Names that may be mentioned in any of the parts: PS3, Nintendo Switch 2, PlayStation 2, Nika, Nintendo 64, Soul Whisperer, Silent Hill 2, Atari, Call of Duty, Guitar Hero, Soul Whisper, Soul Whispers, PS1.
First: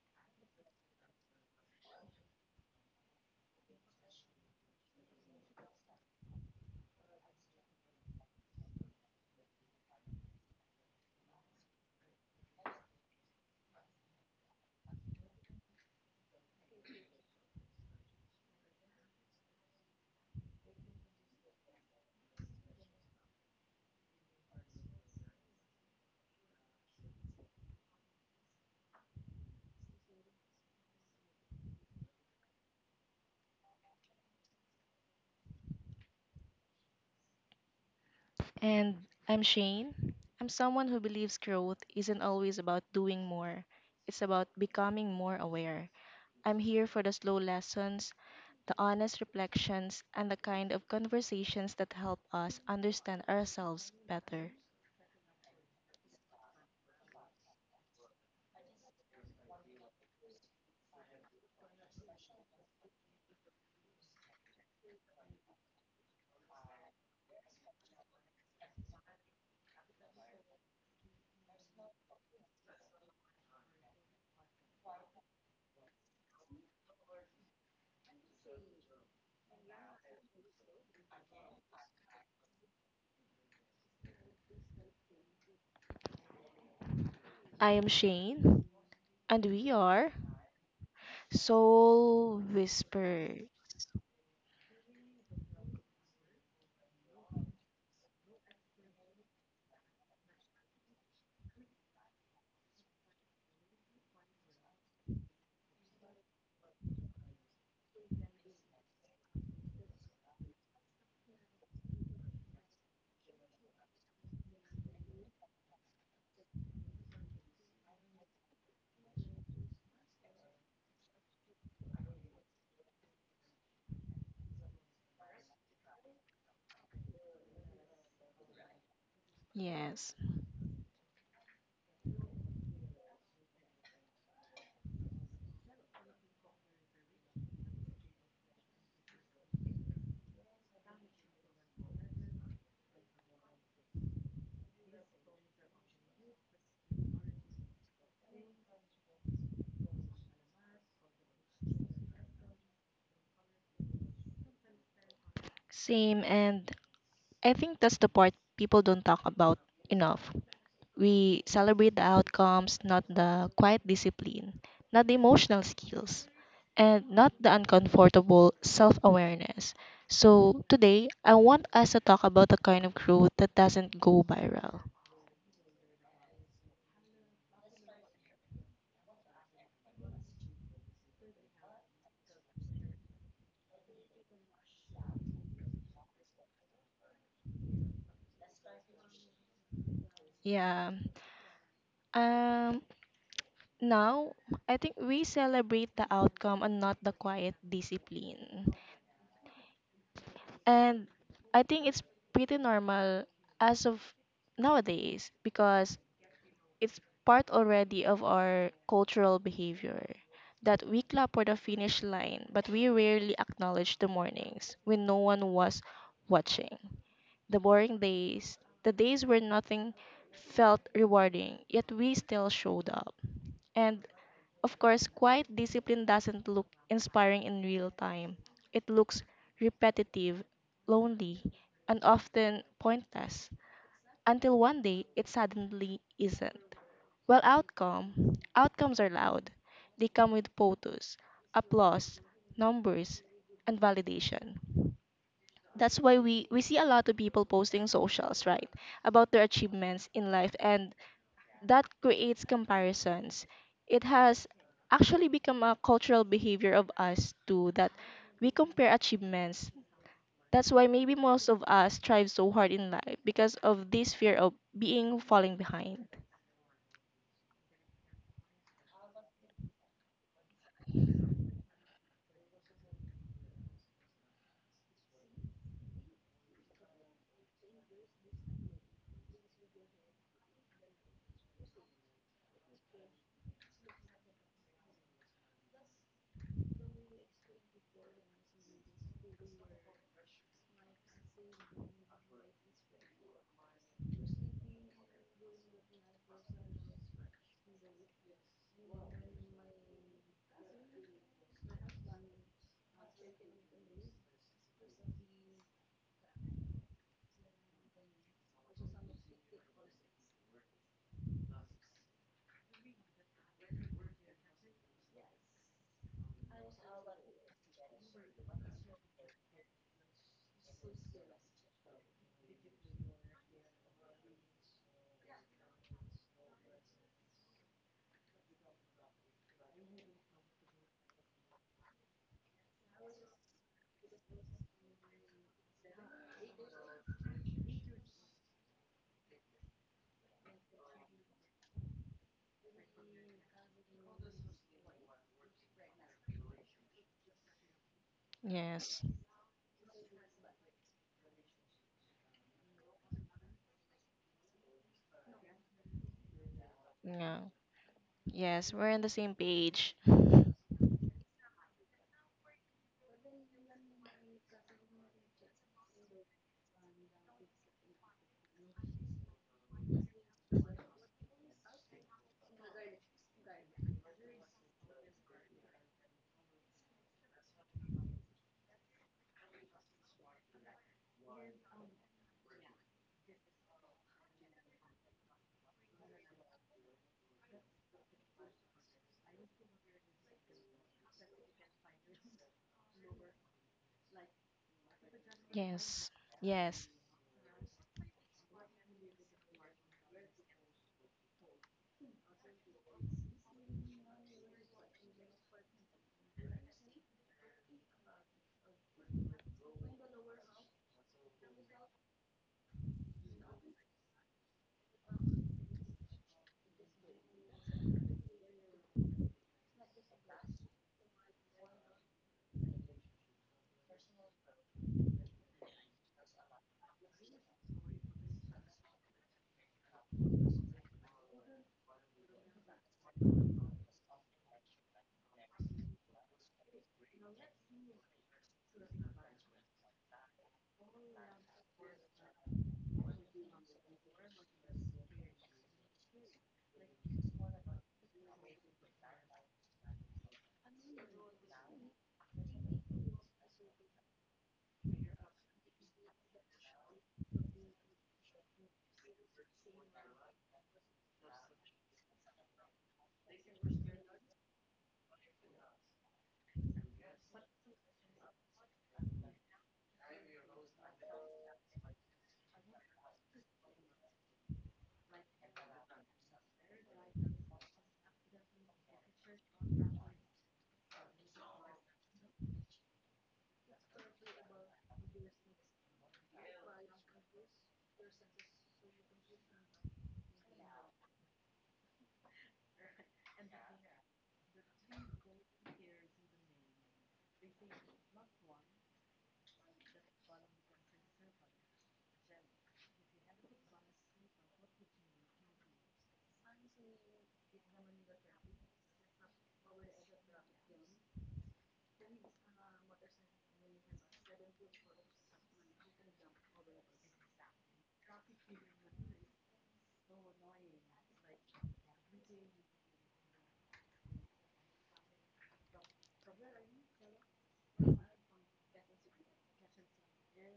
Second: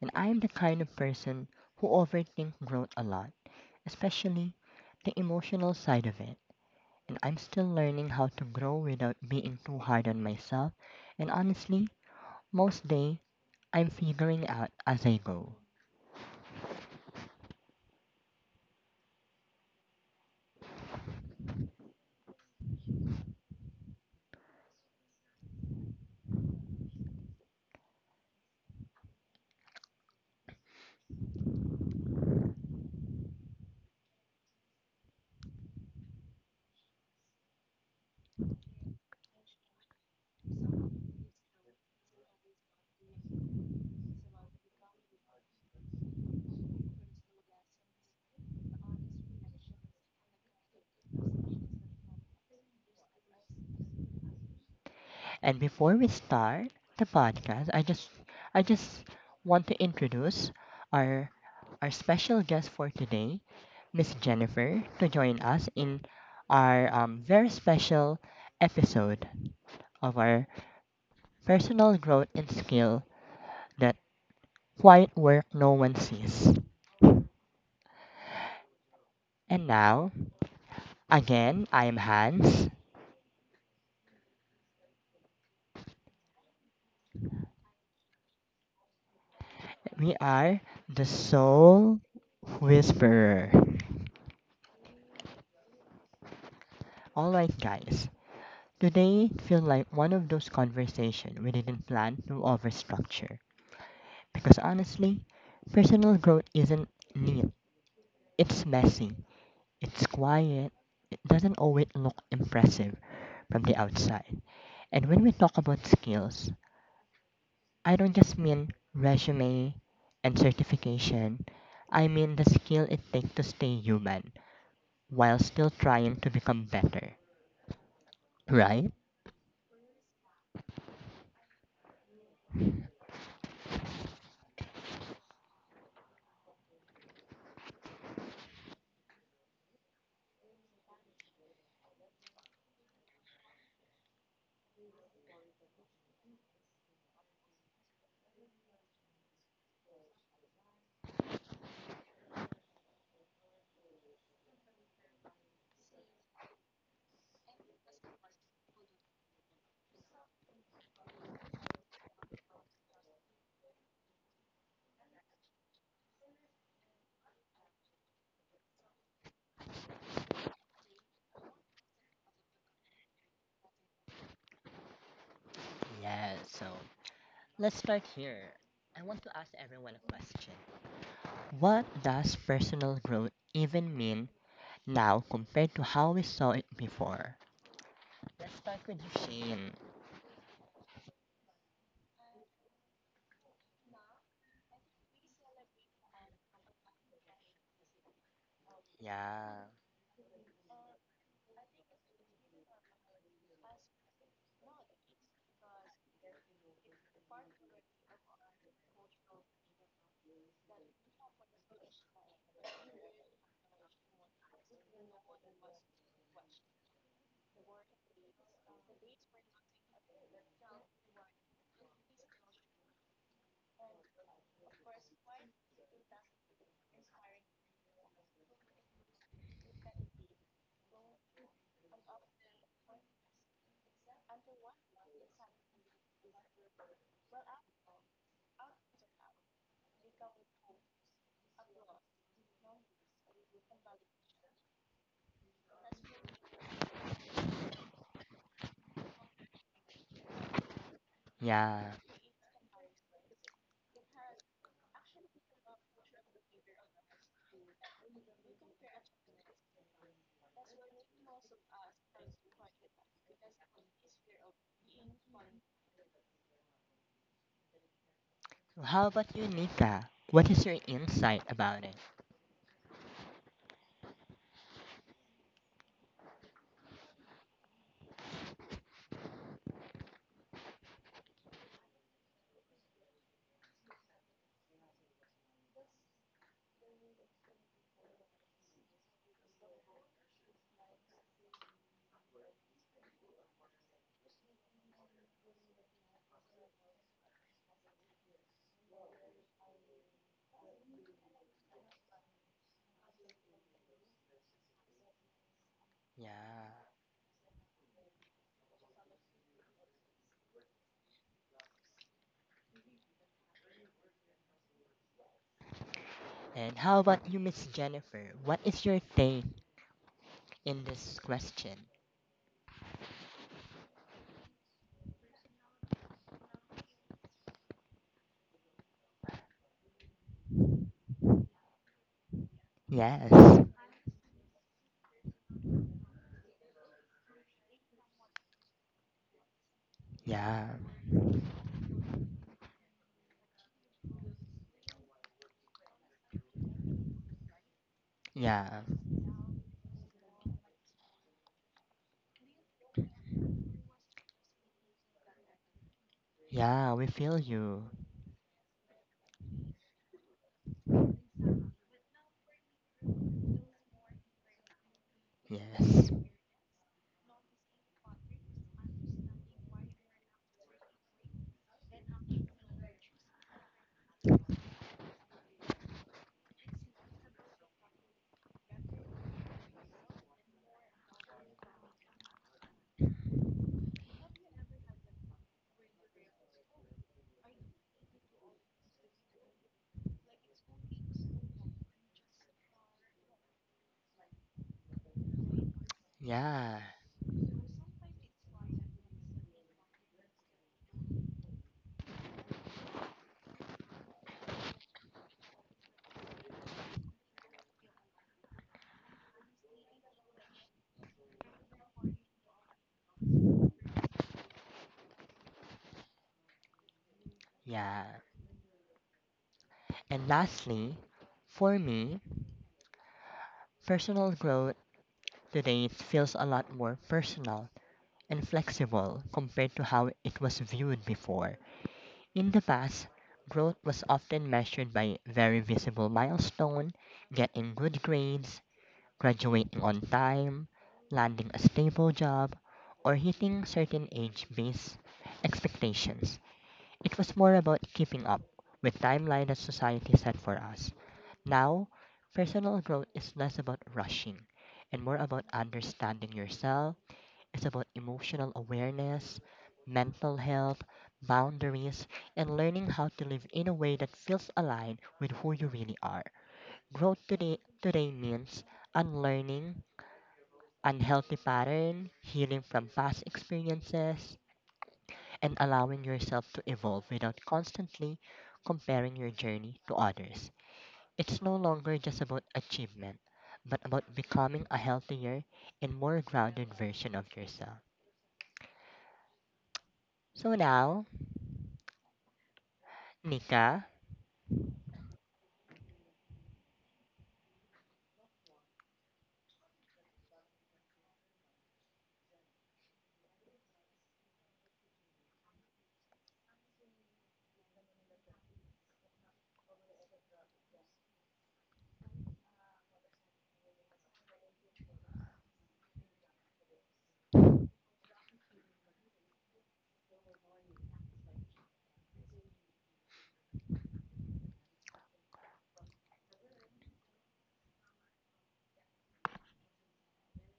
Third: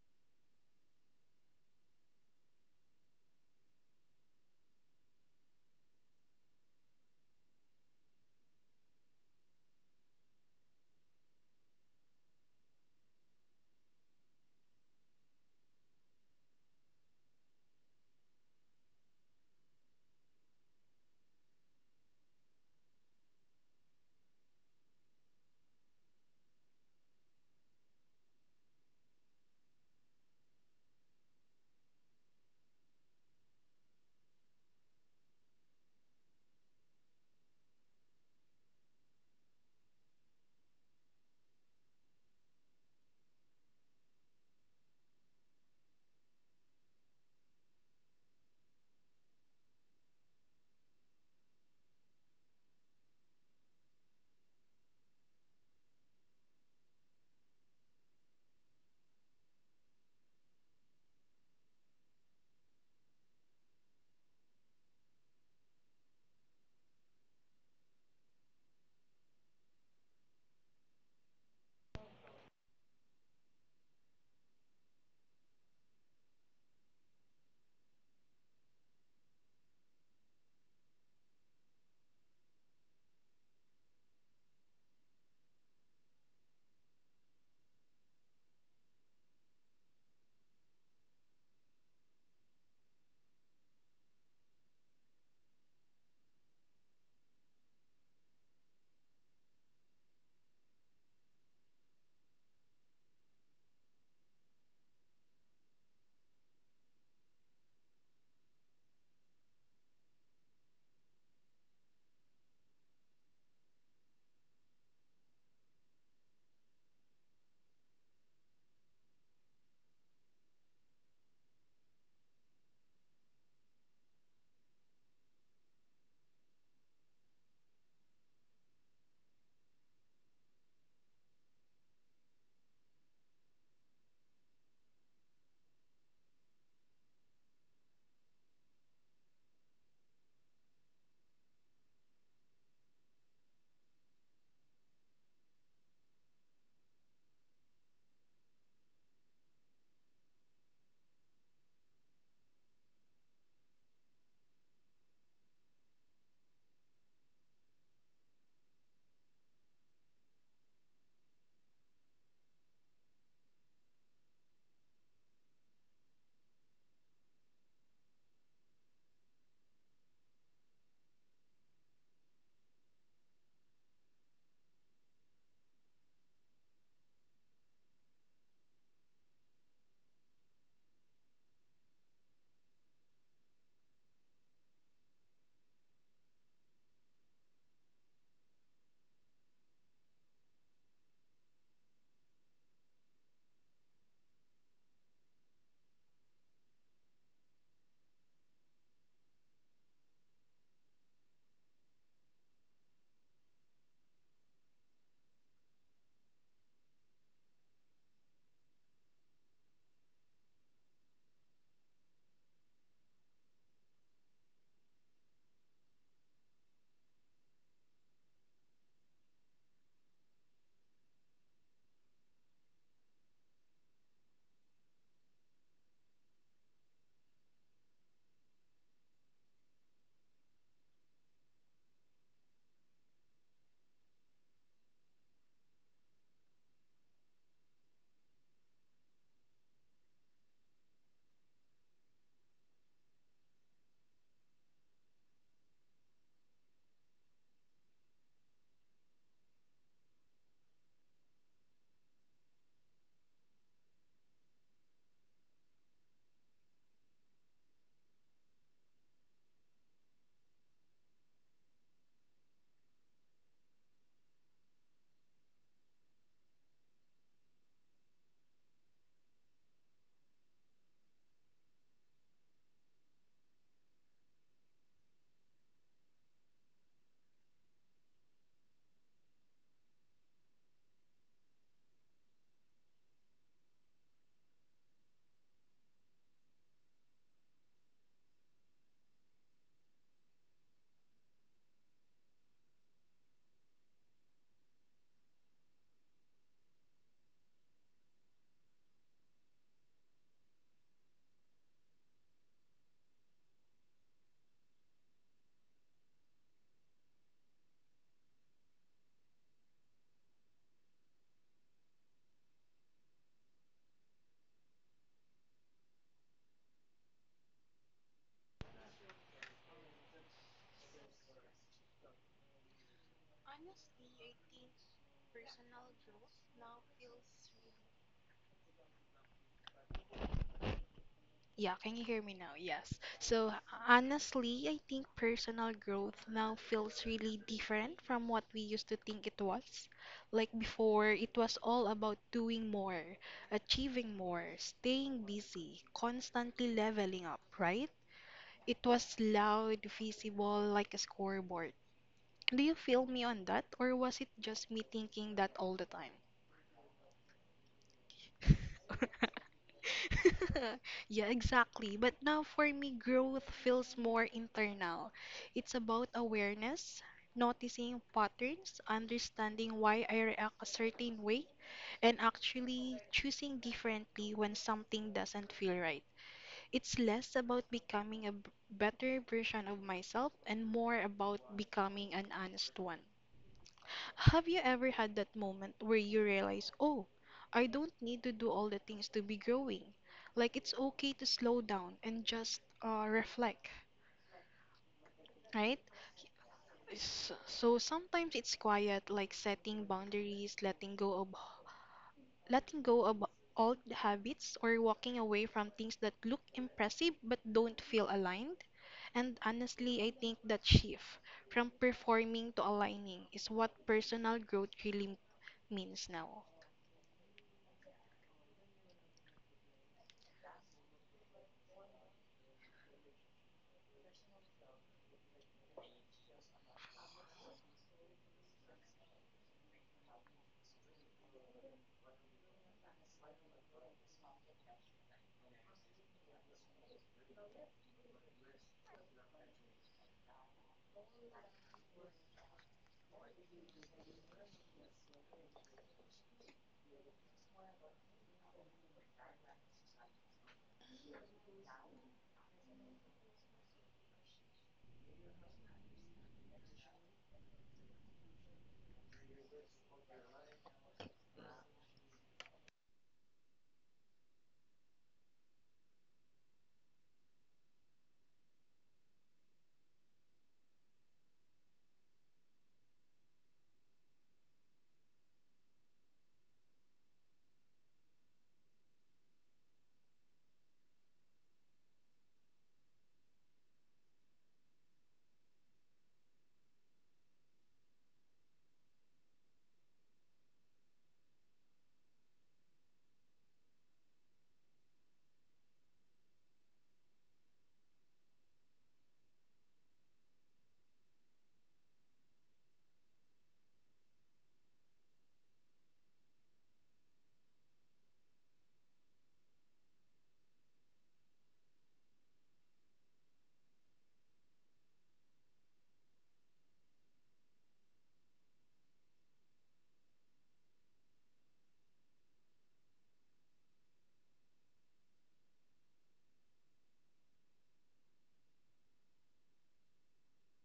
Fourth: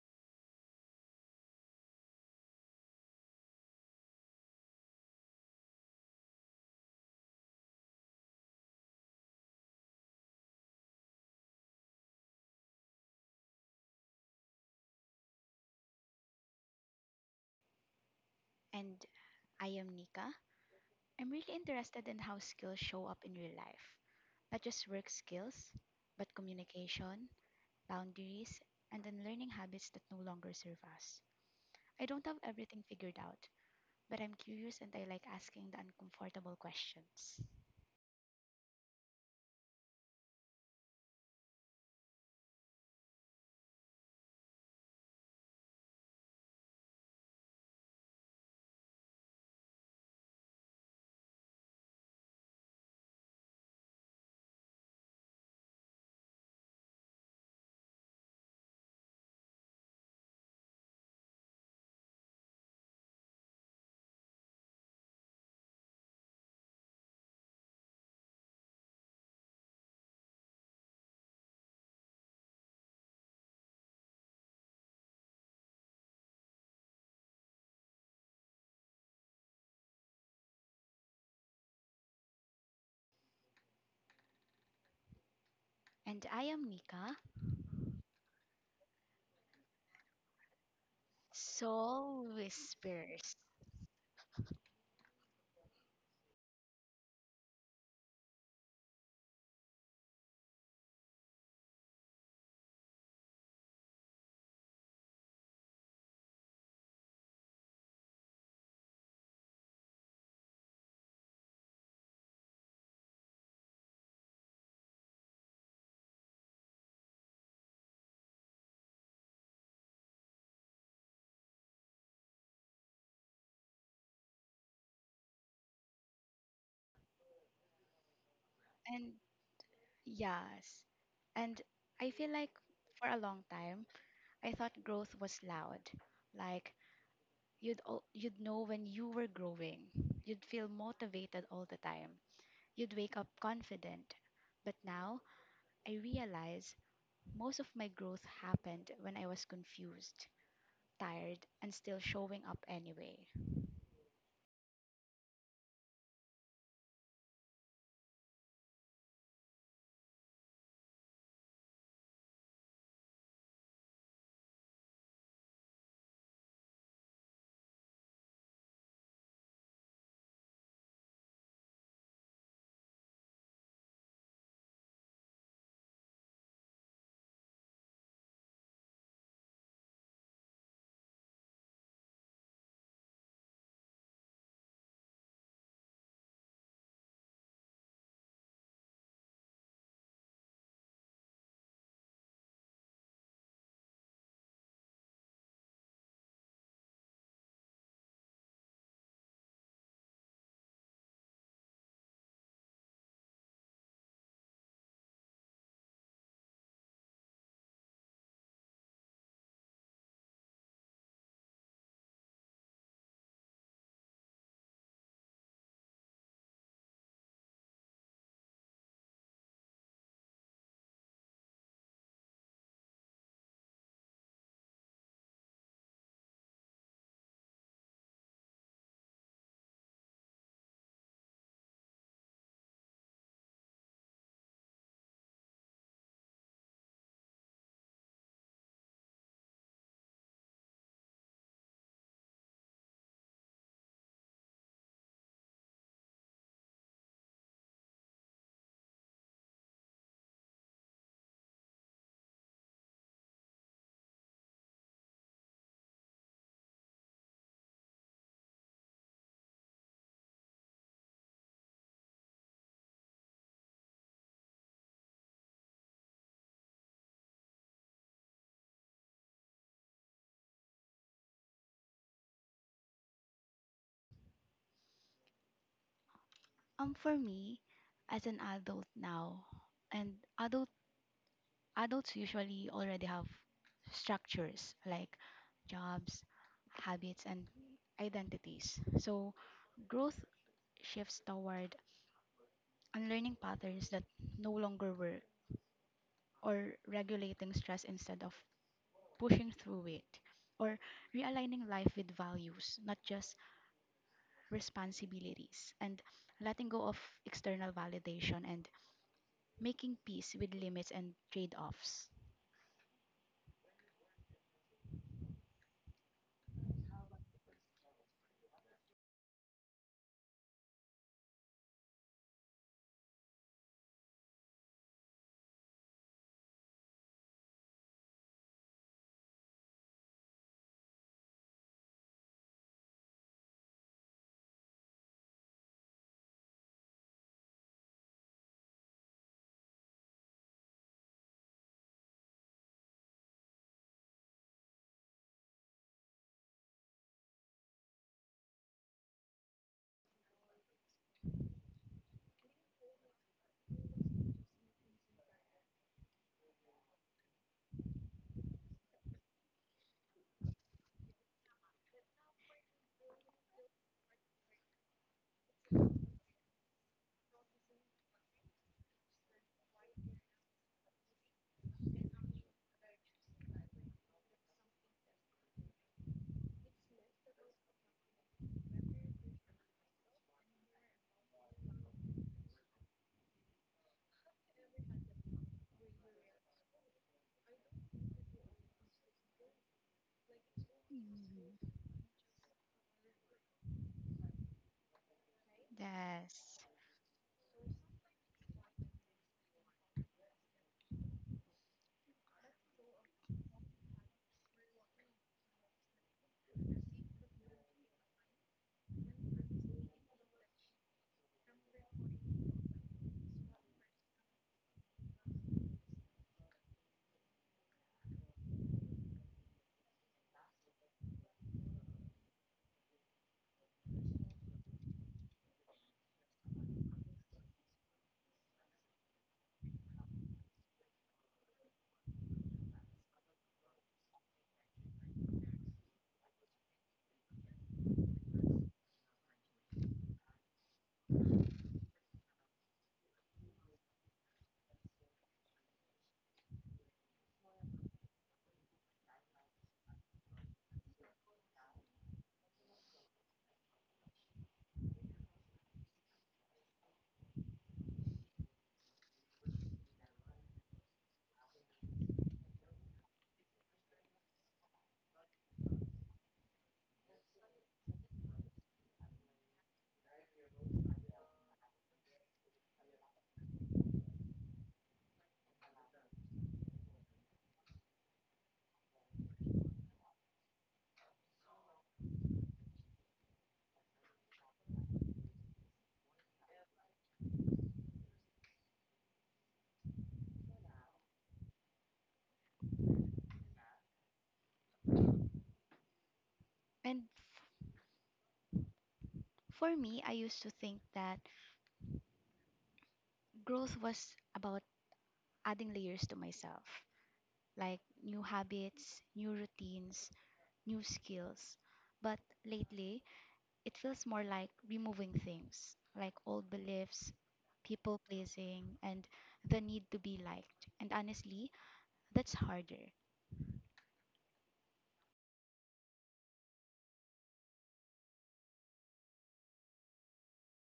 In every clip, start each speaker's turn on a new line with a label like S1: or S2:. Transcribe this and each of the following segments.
S1: and I am the kind of person who overthinks growth a lot, especially the emotional side of it. And I'm still learning how to grow without being too hard on myself, and honestly, most day I'm figuring out as I go.
S2: And I am Nika. I'm really interested in how skills show up in real life. Not just work skills, but communication, boundaries, and unlearning habits that no longer serve us. I don't have everything figured out, but I'm curious and I like asking the uncomfortable questions.
S3: And I'm Shane. I'm someone who believes growth isn't always about doing more, it's about becoming more aware. I'm here for the slow lessons, the honest reflections, and the kind of conversations that help us understand ourselves better.
S1: And before we start the podcast, I just want to introduce our our special guest for today, Miss Jennifer, to join us in our very special episode of our personal growth and skill that quiet work no one sees. And now, again, I am Hans.
S2: And I am Nika,
S3: I am Shane, and we are
S1: We are the Soul
S2: Soul
S3: Soul
S2: Whispers.
S3: Whisper.
S1: Whisperer. Alright, guys. Today feel like one of those conversations we didn't plan to overstructure. Because honestly, personal growth isn't neat. It's messy. It's quiet. It doesn't always look impressive from the outside. And when we talk about skills, I don't just mean resume and certification. I mean the skill it takes to stay human while still trying to become better. Right?
S2: And
S3: Yes,
S2: yes, and I feel like for a long time, I thought growth was loud, like you'd know when you were growing. You'd feel motivated all the time. You'd wake up confident. But now I realize most of my growth happened when I was confused, tired, and still showing up anyway.
S3: same. And I think that's the part people don't talk about enough. We celebrate the outcomes, not the quiet discipline, not the emotional skills, and not the uncomfortable self awareness. So today, I want us to talk about the kind of growth that doesn't go viral.
S1: Yeah, so let's start here. I want to ask everyone a question. What does personal growth even mean now compared to how we saw it before? Let's start with you, Shane.
S3: Yeah. Um Now I think we celebrate the outcome and not the quiet discipline.
S1: Yeah.
S3: And I think it's pretty normal as of nowadays because it's part already of our cultural behavior that we clap for the finish line, but we rarely acknowledge the mornings when no one was watching. The boring days, the days where nothing felt rewarding, yet we still showed up. And of course, quiet discipline doesn't look inspiring in real time. It looks repetitive, lonely, and often pointless until one day it suddenly isn't. Well, outcome. Outcomes are loud. They come with photos, applause, numbers, and validation. That's why we see a lot of people posting socials, right? About their achievements in life, and
S1: Yeah.
S3: that creates comparisons. It has actually become a cultural behavior of us too that we compare achievements. That's why maybe most of us strive so hard in life because of this fear of being falling behind.
S1: How about you, Nika? What is your insight about it?
S2: For me, as an adult now, and adult adults usually already have structures like jobs, habits and identities. So growth shifts toward unlearning patterns that no longer work, or regulating stress instead of pushing through it, or realigning life with values, not just responsibilities, and letting
S1: Yeah.
S2: go of external validation and making peace with limits and trade offs.
S1: And how about you, Miss Jennifer? What is your take in this question?
S4: Yeah, can you hear me now? Yes.
S1: Yes.
S4: So, honestly, I think personal growth now feels really different from what we used to think it was. Like
S1: Yeah.
S4: before, it was all about doing more, achieving more, staying busy, constantly leveling up, right? It
S1: Yeah.
S3: Yes.
S4: was loud, visible, like a scoreboard. Do you feel me on that, or was it just me thinking that all the time?
S1: Yeah, we feel
S3: Yeah.
S1: you.
S3: Yes, we're on the same page.
S4: Yeah, exactly. But now for me, growth feels more internal. It's about
S1: Yes.
S4: awareness, noticing patterns, understanding why I react a certain way, and actually choosing differently when something doesn't feel right. It's less about becoming better version of myself and more about becoming an honest one. Have you ever had that moment where you realize, oh, I don't need to do all the things to be growing? Like it's okay to slow
S2: Mhm.
S4: down and just reflect, right?
S3: Yes,
S2: Yes.
S1: Yeah.
S3: yes.
S4: So sometimes it's quiet, like setting boundaries, letting go of old habits, or walking away from things that look impressive but don't feel aligned. And honestly, I think that shift from performing to aligning is what personal growth really means now.
S1: Yeah. And lastly, for me, personal growth today feels a lot more personal and flexible compared to how it was viewed before. In the past, growth was often measured by very visible milestone, getting good grades, graduating on time, landing a stable job, or hitting certain age-based expectations. It was more about keeping up with timeline that society set for us. Now, personal growth is less about rushing and more about understanding yourself. It's about emotional awareness, mental health, boundaries, and learning how to live in a way that feels aligned with who you really are. Growth today means unlearning unhealthy pattern, healing from past experiences, and allowing yourself to evolve without constantly comparing your journey to others. It's no longer just about achievement, but about becoming a healthier and more grounded version of yourself. So now, Nika,
S2: And f- for me, I used to think that growth was about adding layers to myself, like new habits, new routines, new skills. But lately, it feels more like removing things like old beliefs, people pleasing, and the need to be liked. And honestly, that's harder.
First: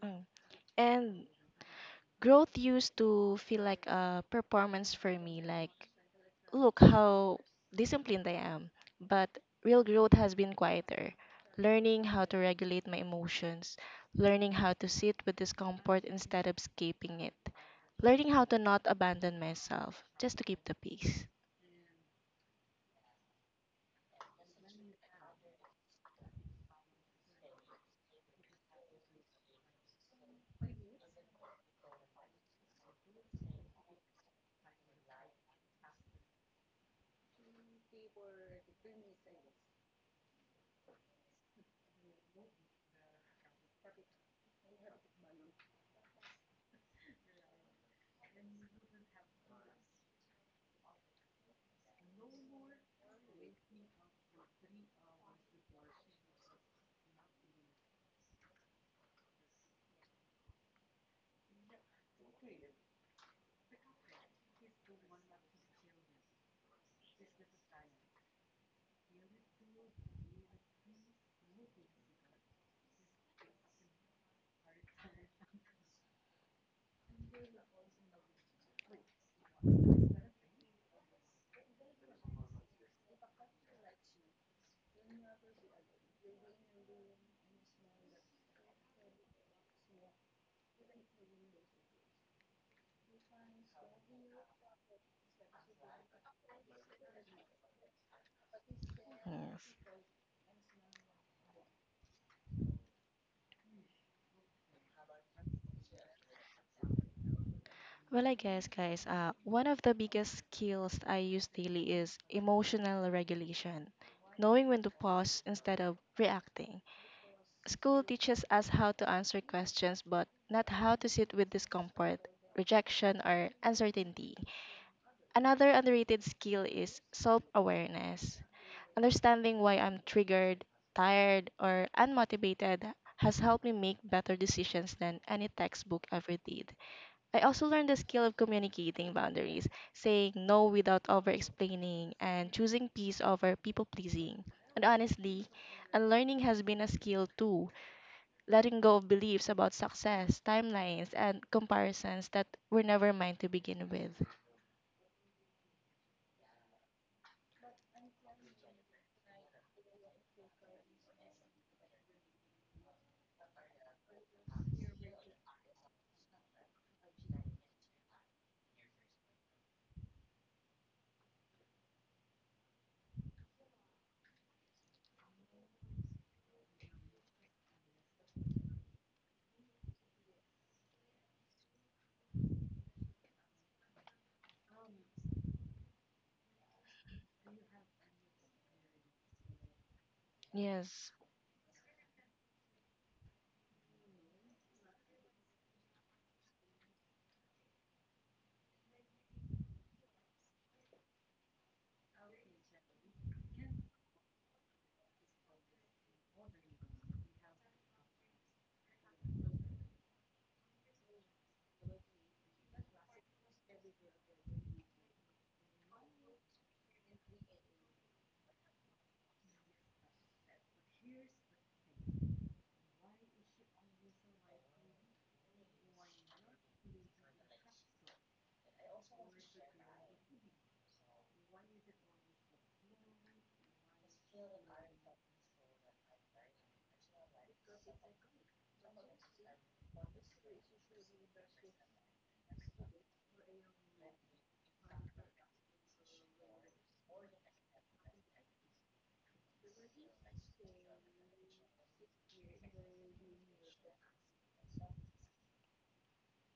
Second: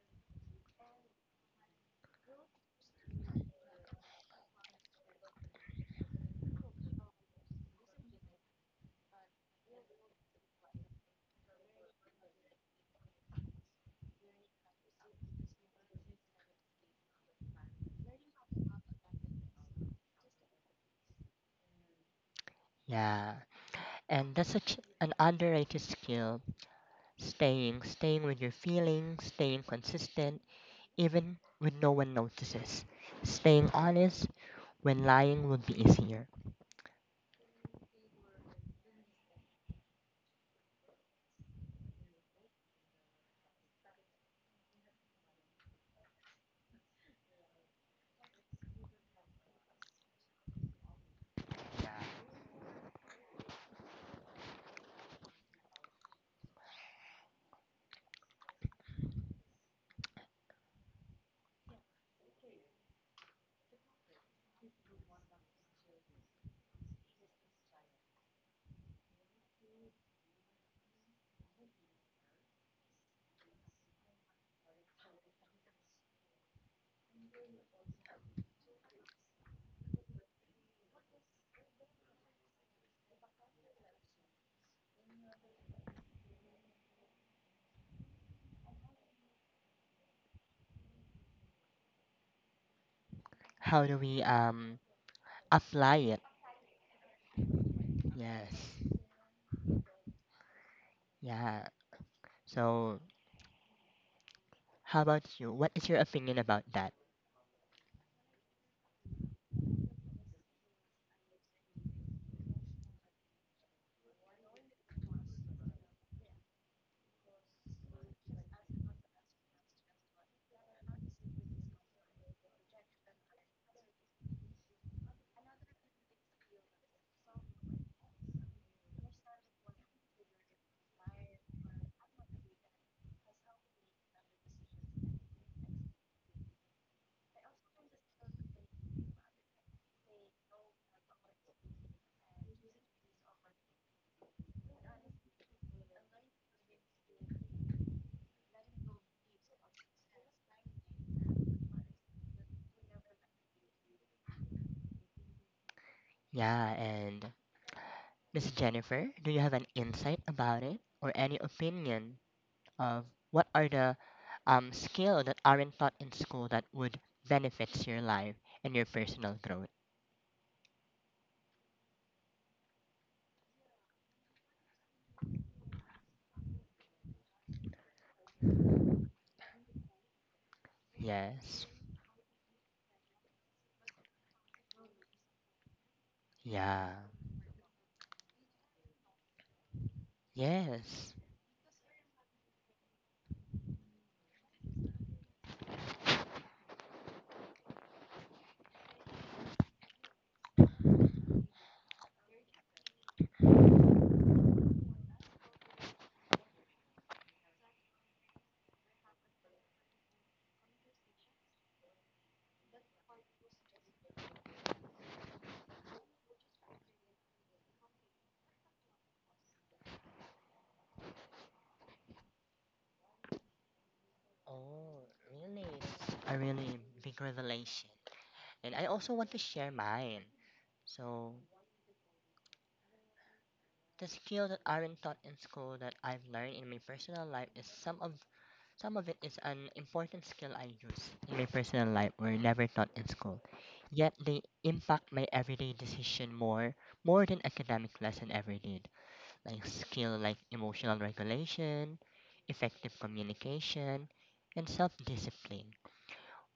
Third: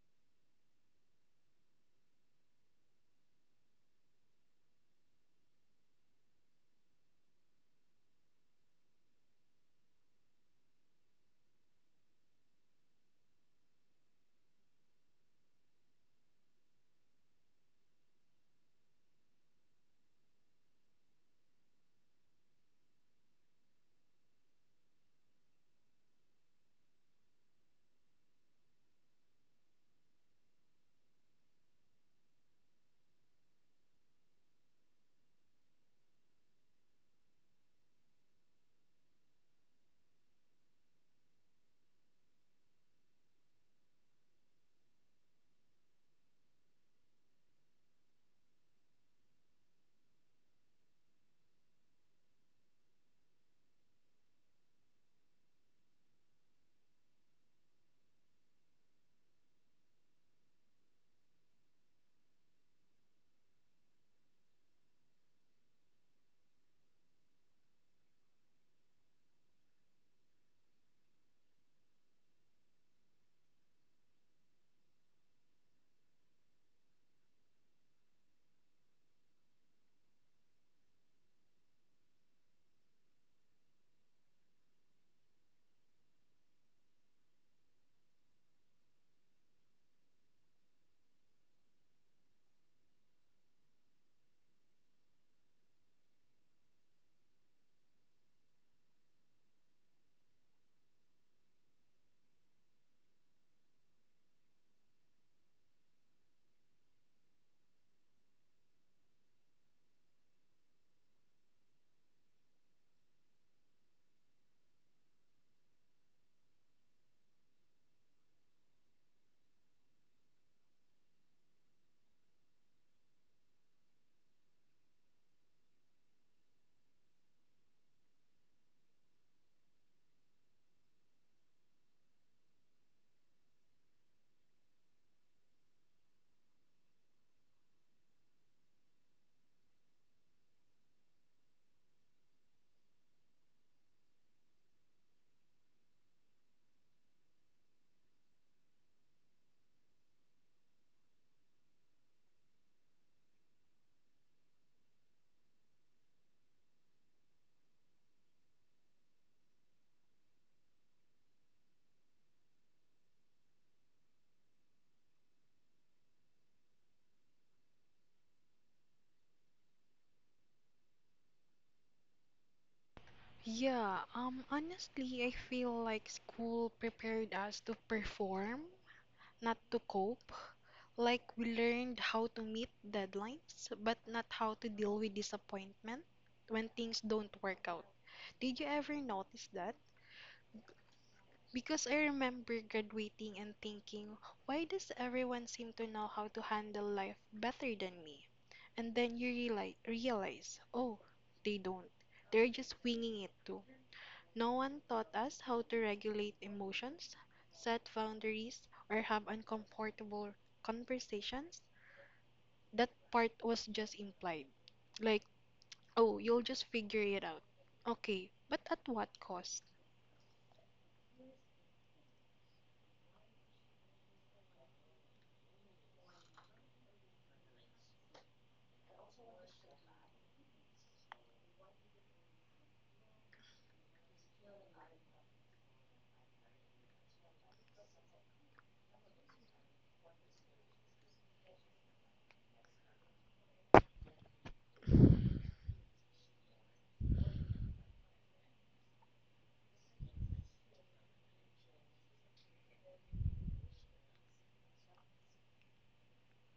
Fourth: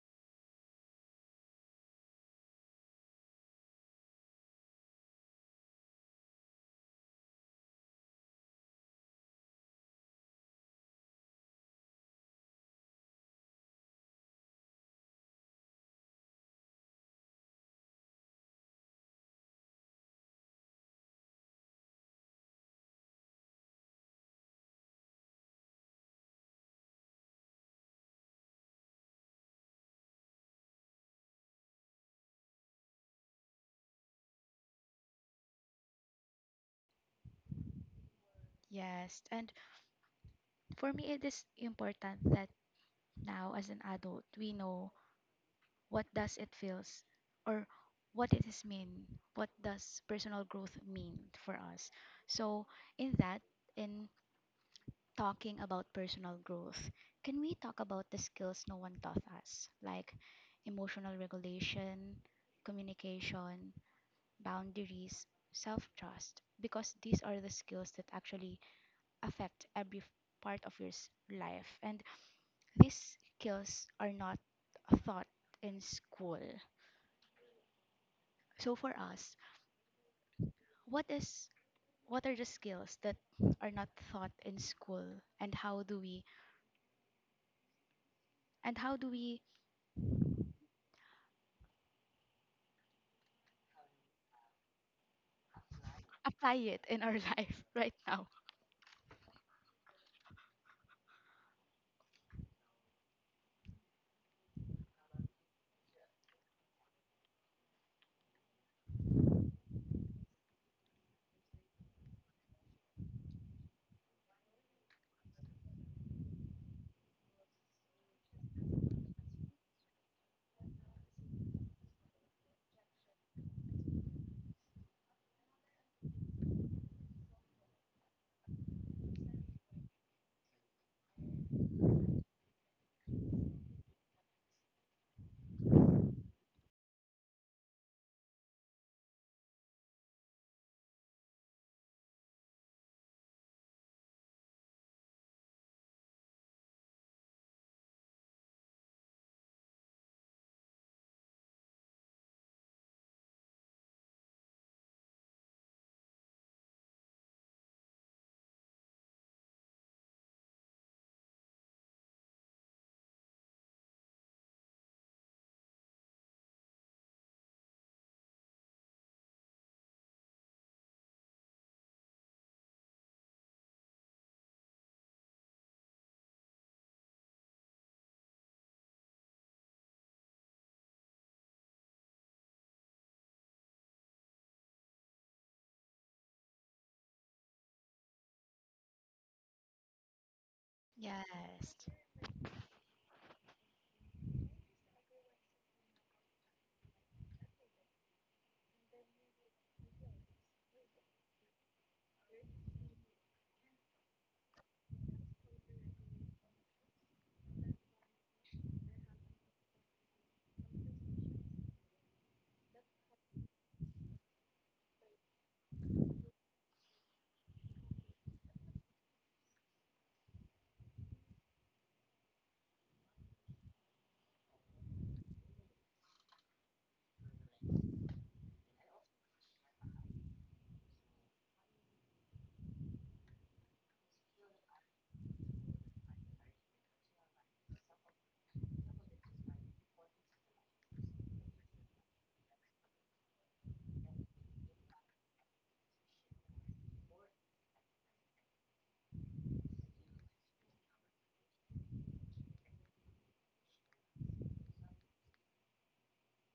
S3: Mm. And growth used to feel like a performance for me, like, look how disciplined I am. But real growth has been quieter. Learning how to regulate my emotions, learning how to sit with discomfort instead of escaping it, learning how to not abandon myself just to keep the peace.
S1: yeah, and that's such an underrated skill. Staying with your feelings, staying consistent, even when no one notices. Staying honest when lying would be easier.
S2: Yes. And for me, it is important that now, as an adult, we know what does it feels or what it is mean. What does personal growth mean for us? So, in that, in talking about personal growth, can we talk about the skills no one taught us, like emotional regulation, communication, boundaries, self trust? Because these are the skills that actually affect every part of your life. And these skills are not taught in school. So for us, what is what are the skills that are not taught in school and how do we
S1: How do we apply it?
S2: apply it in our life right now.
S1: Yes.
S3: Yes.
S1: Yeah. So, how about you? What is your opinion about that?
S3: Well, I guess, guys, one of the biggest skills I use daily is emotional regulation, knowing when to pause instead of reacting. School teaches us how to answer questions, but not how to sit with discomfort, rejection, or uncertainty. Another underrated skill is self awareness. Understanding why I'm triggered, tired, or unmotivated has helped me make better decisions than any textbook ever did. I also learned the skill of communicating boundaries, saying no without over explaining, and choosing peace over people pleasing. And honestly, unlearning has been a skill too, letting go of beliefs about success, timelines, and comparisons that were never mine to begin with.
S1: Yeah, and Miss Jennifer, do you have an insight about it or any opinion of what are the skill that aren't taught in school that would benefits your life and your personal growth.
S4: Yeah, Honestly, I feel like school prepared us to perform, not to cope. Like we
S1: Yes.
S4: learned how to meet deadlines, but not how to deal with disappointment when
S1: Yeah.
S4: things don't work out. Did you ever notice that?
S3: Yes,
S1: Yes.
S4: Because
S2: Yes.
S4: I remember graduating and thinking, why does everyone seem to know how to handle life better than me? And then you realize, oh, they don't. They're just winging it too. No one taught us how to regulate emotions, set boundaries, or have uncomfortable conversations. That part was just implied. Like, oh, you'll just figure it out. Okay, but at what cost?
S1: Oh, really? That's a really big revelation. And I also want to share mine. So, the skill that aren't taught in school that I've learned in my personal life is some of Some of it is an important skill I use in my personal life were never taught in school. Yet they impact my everyday decision more than academic lesson ever did. Like skill like emotional regulation, effective communication, and self-discipline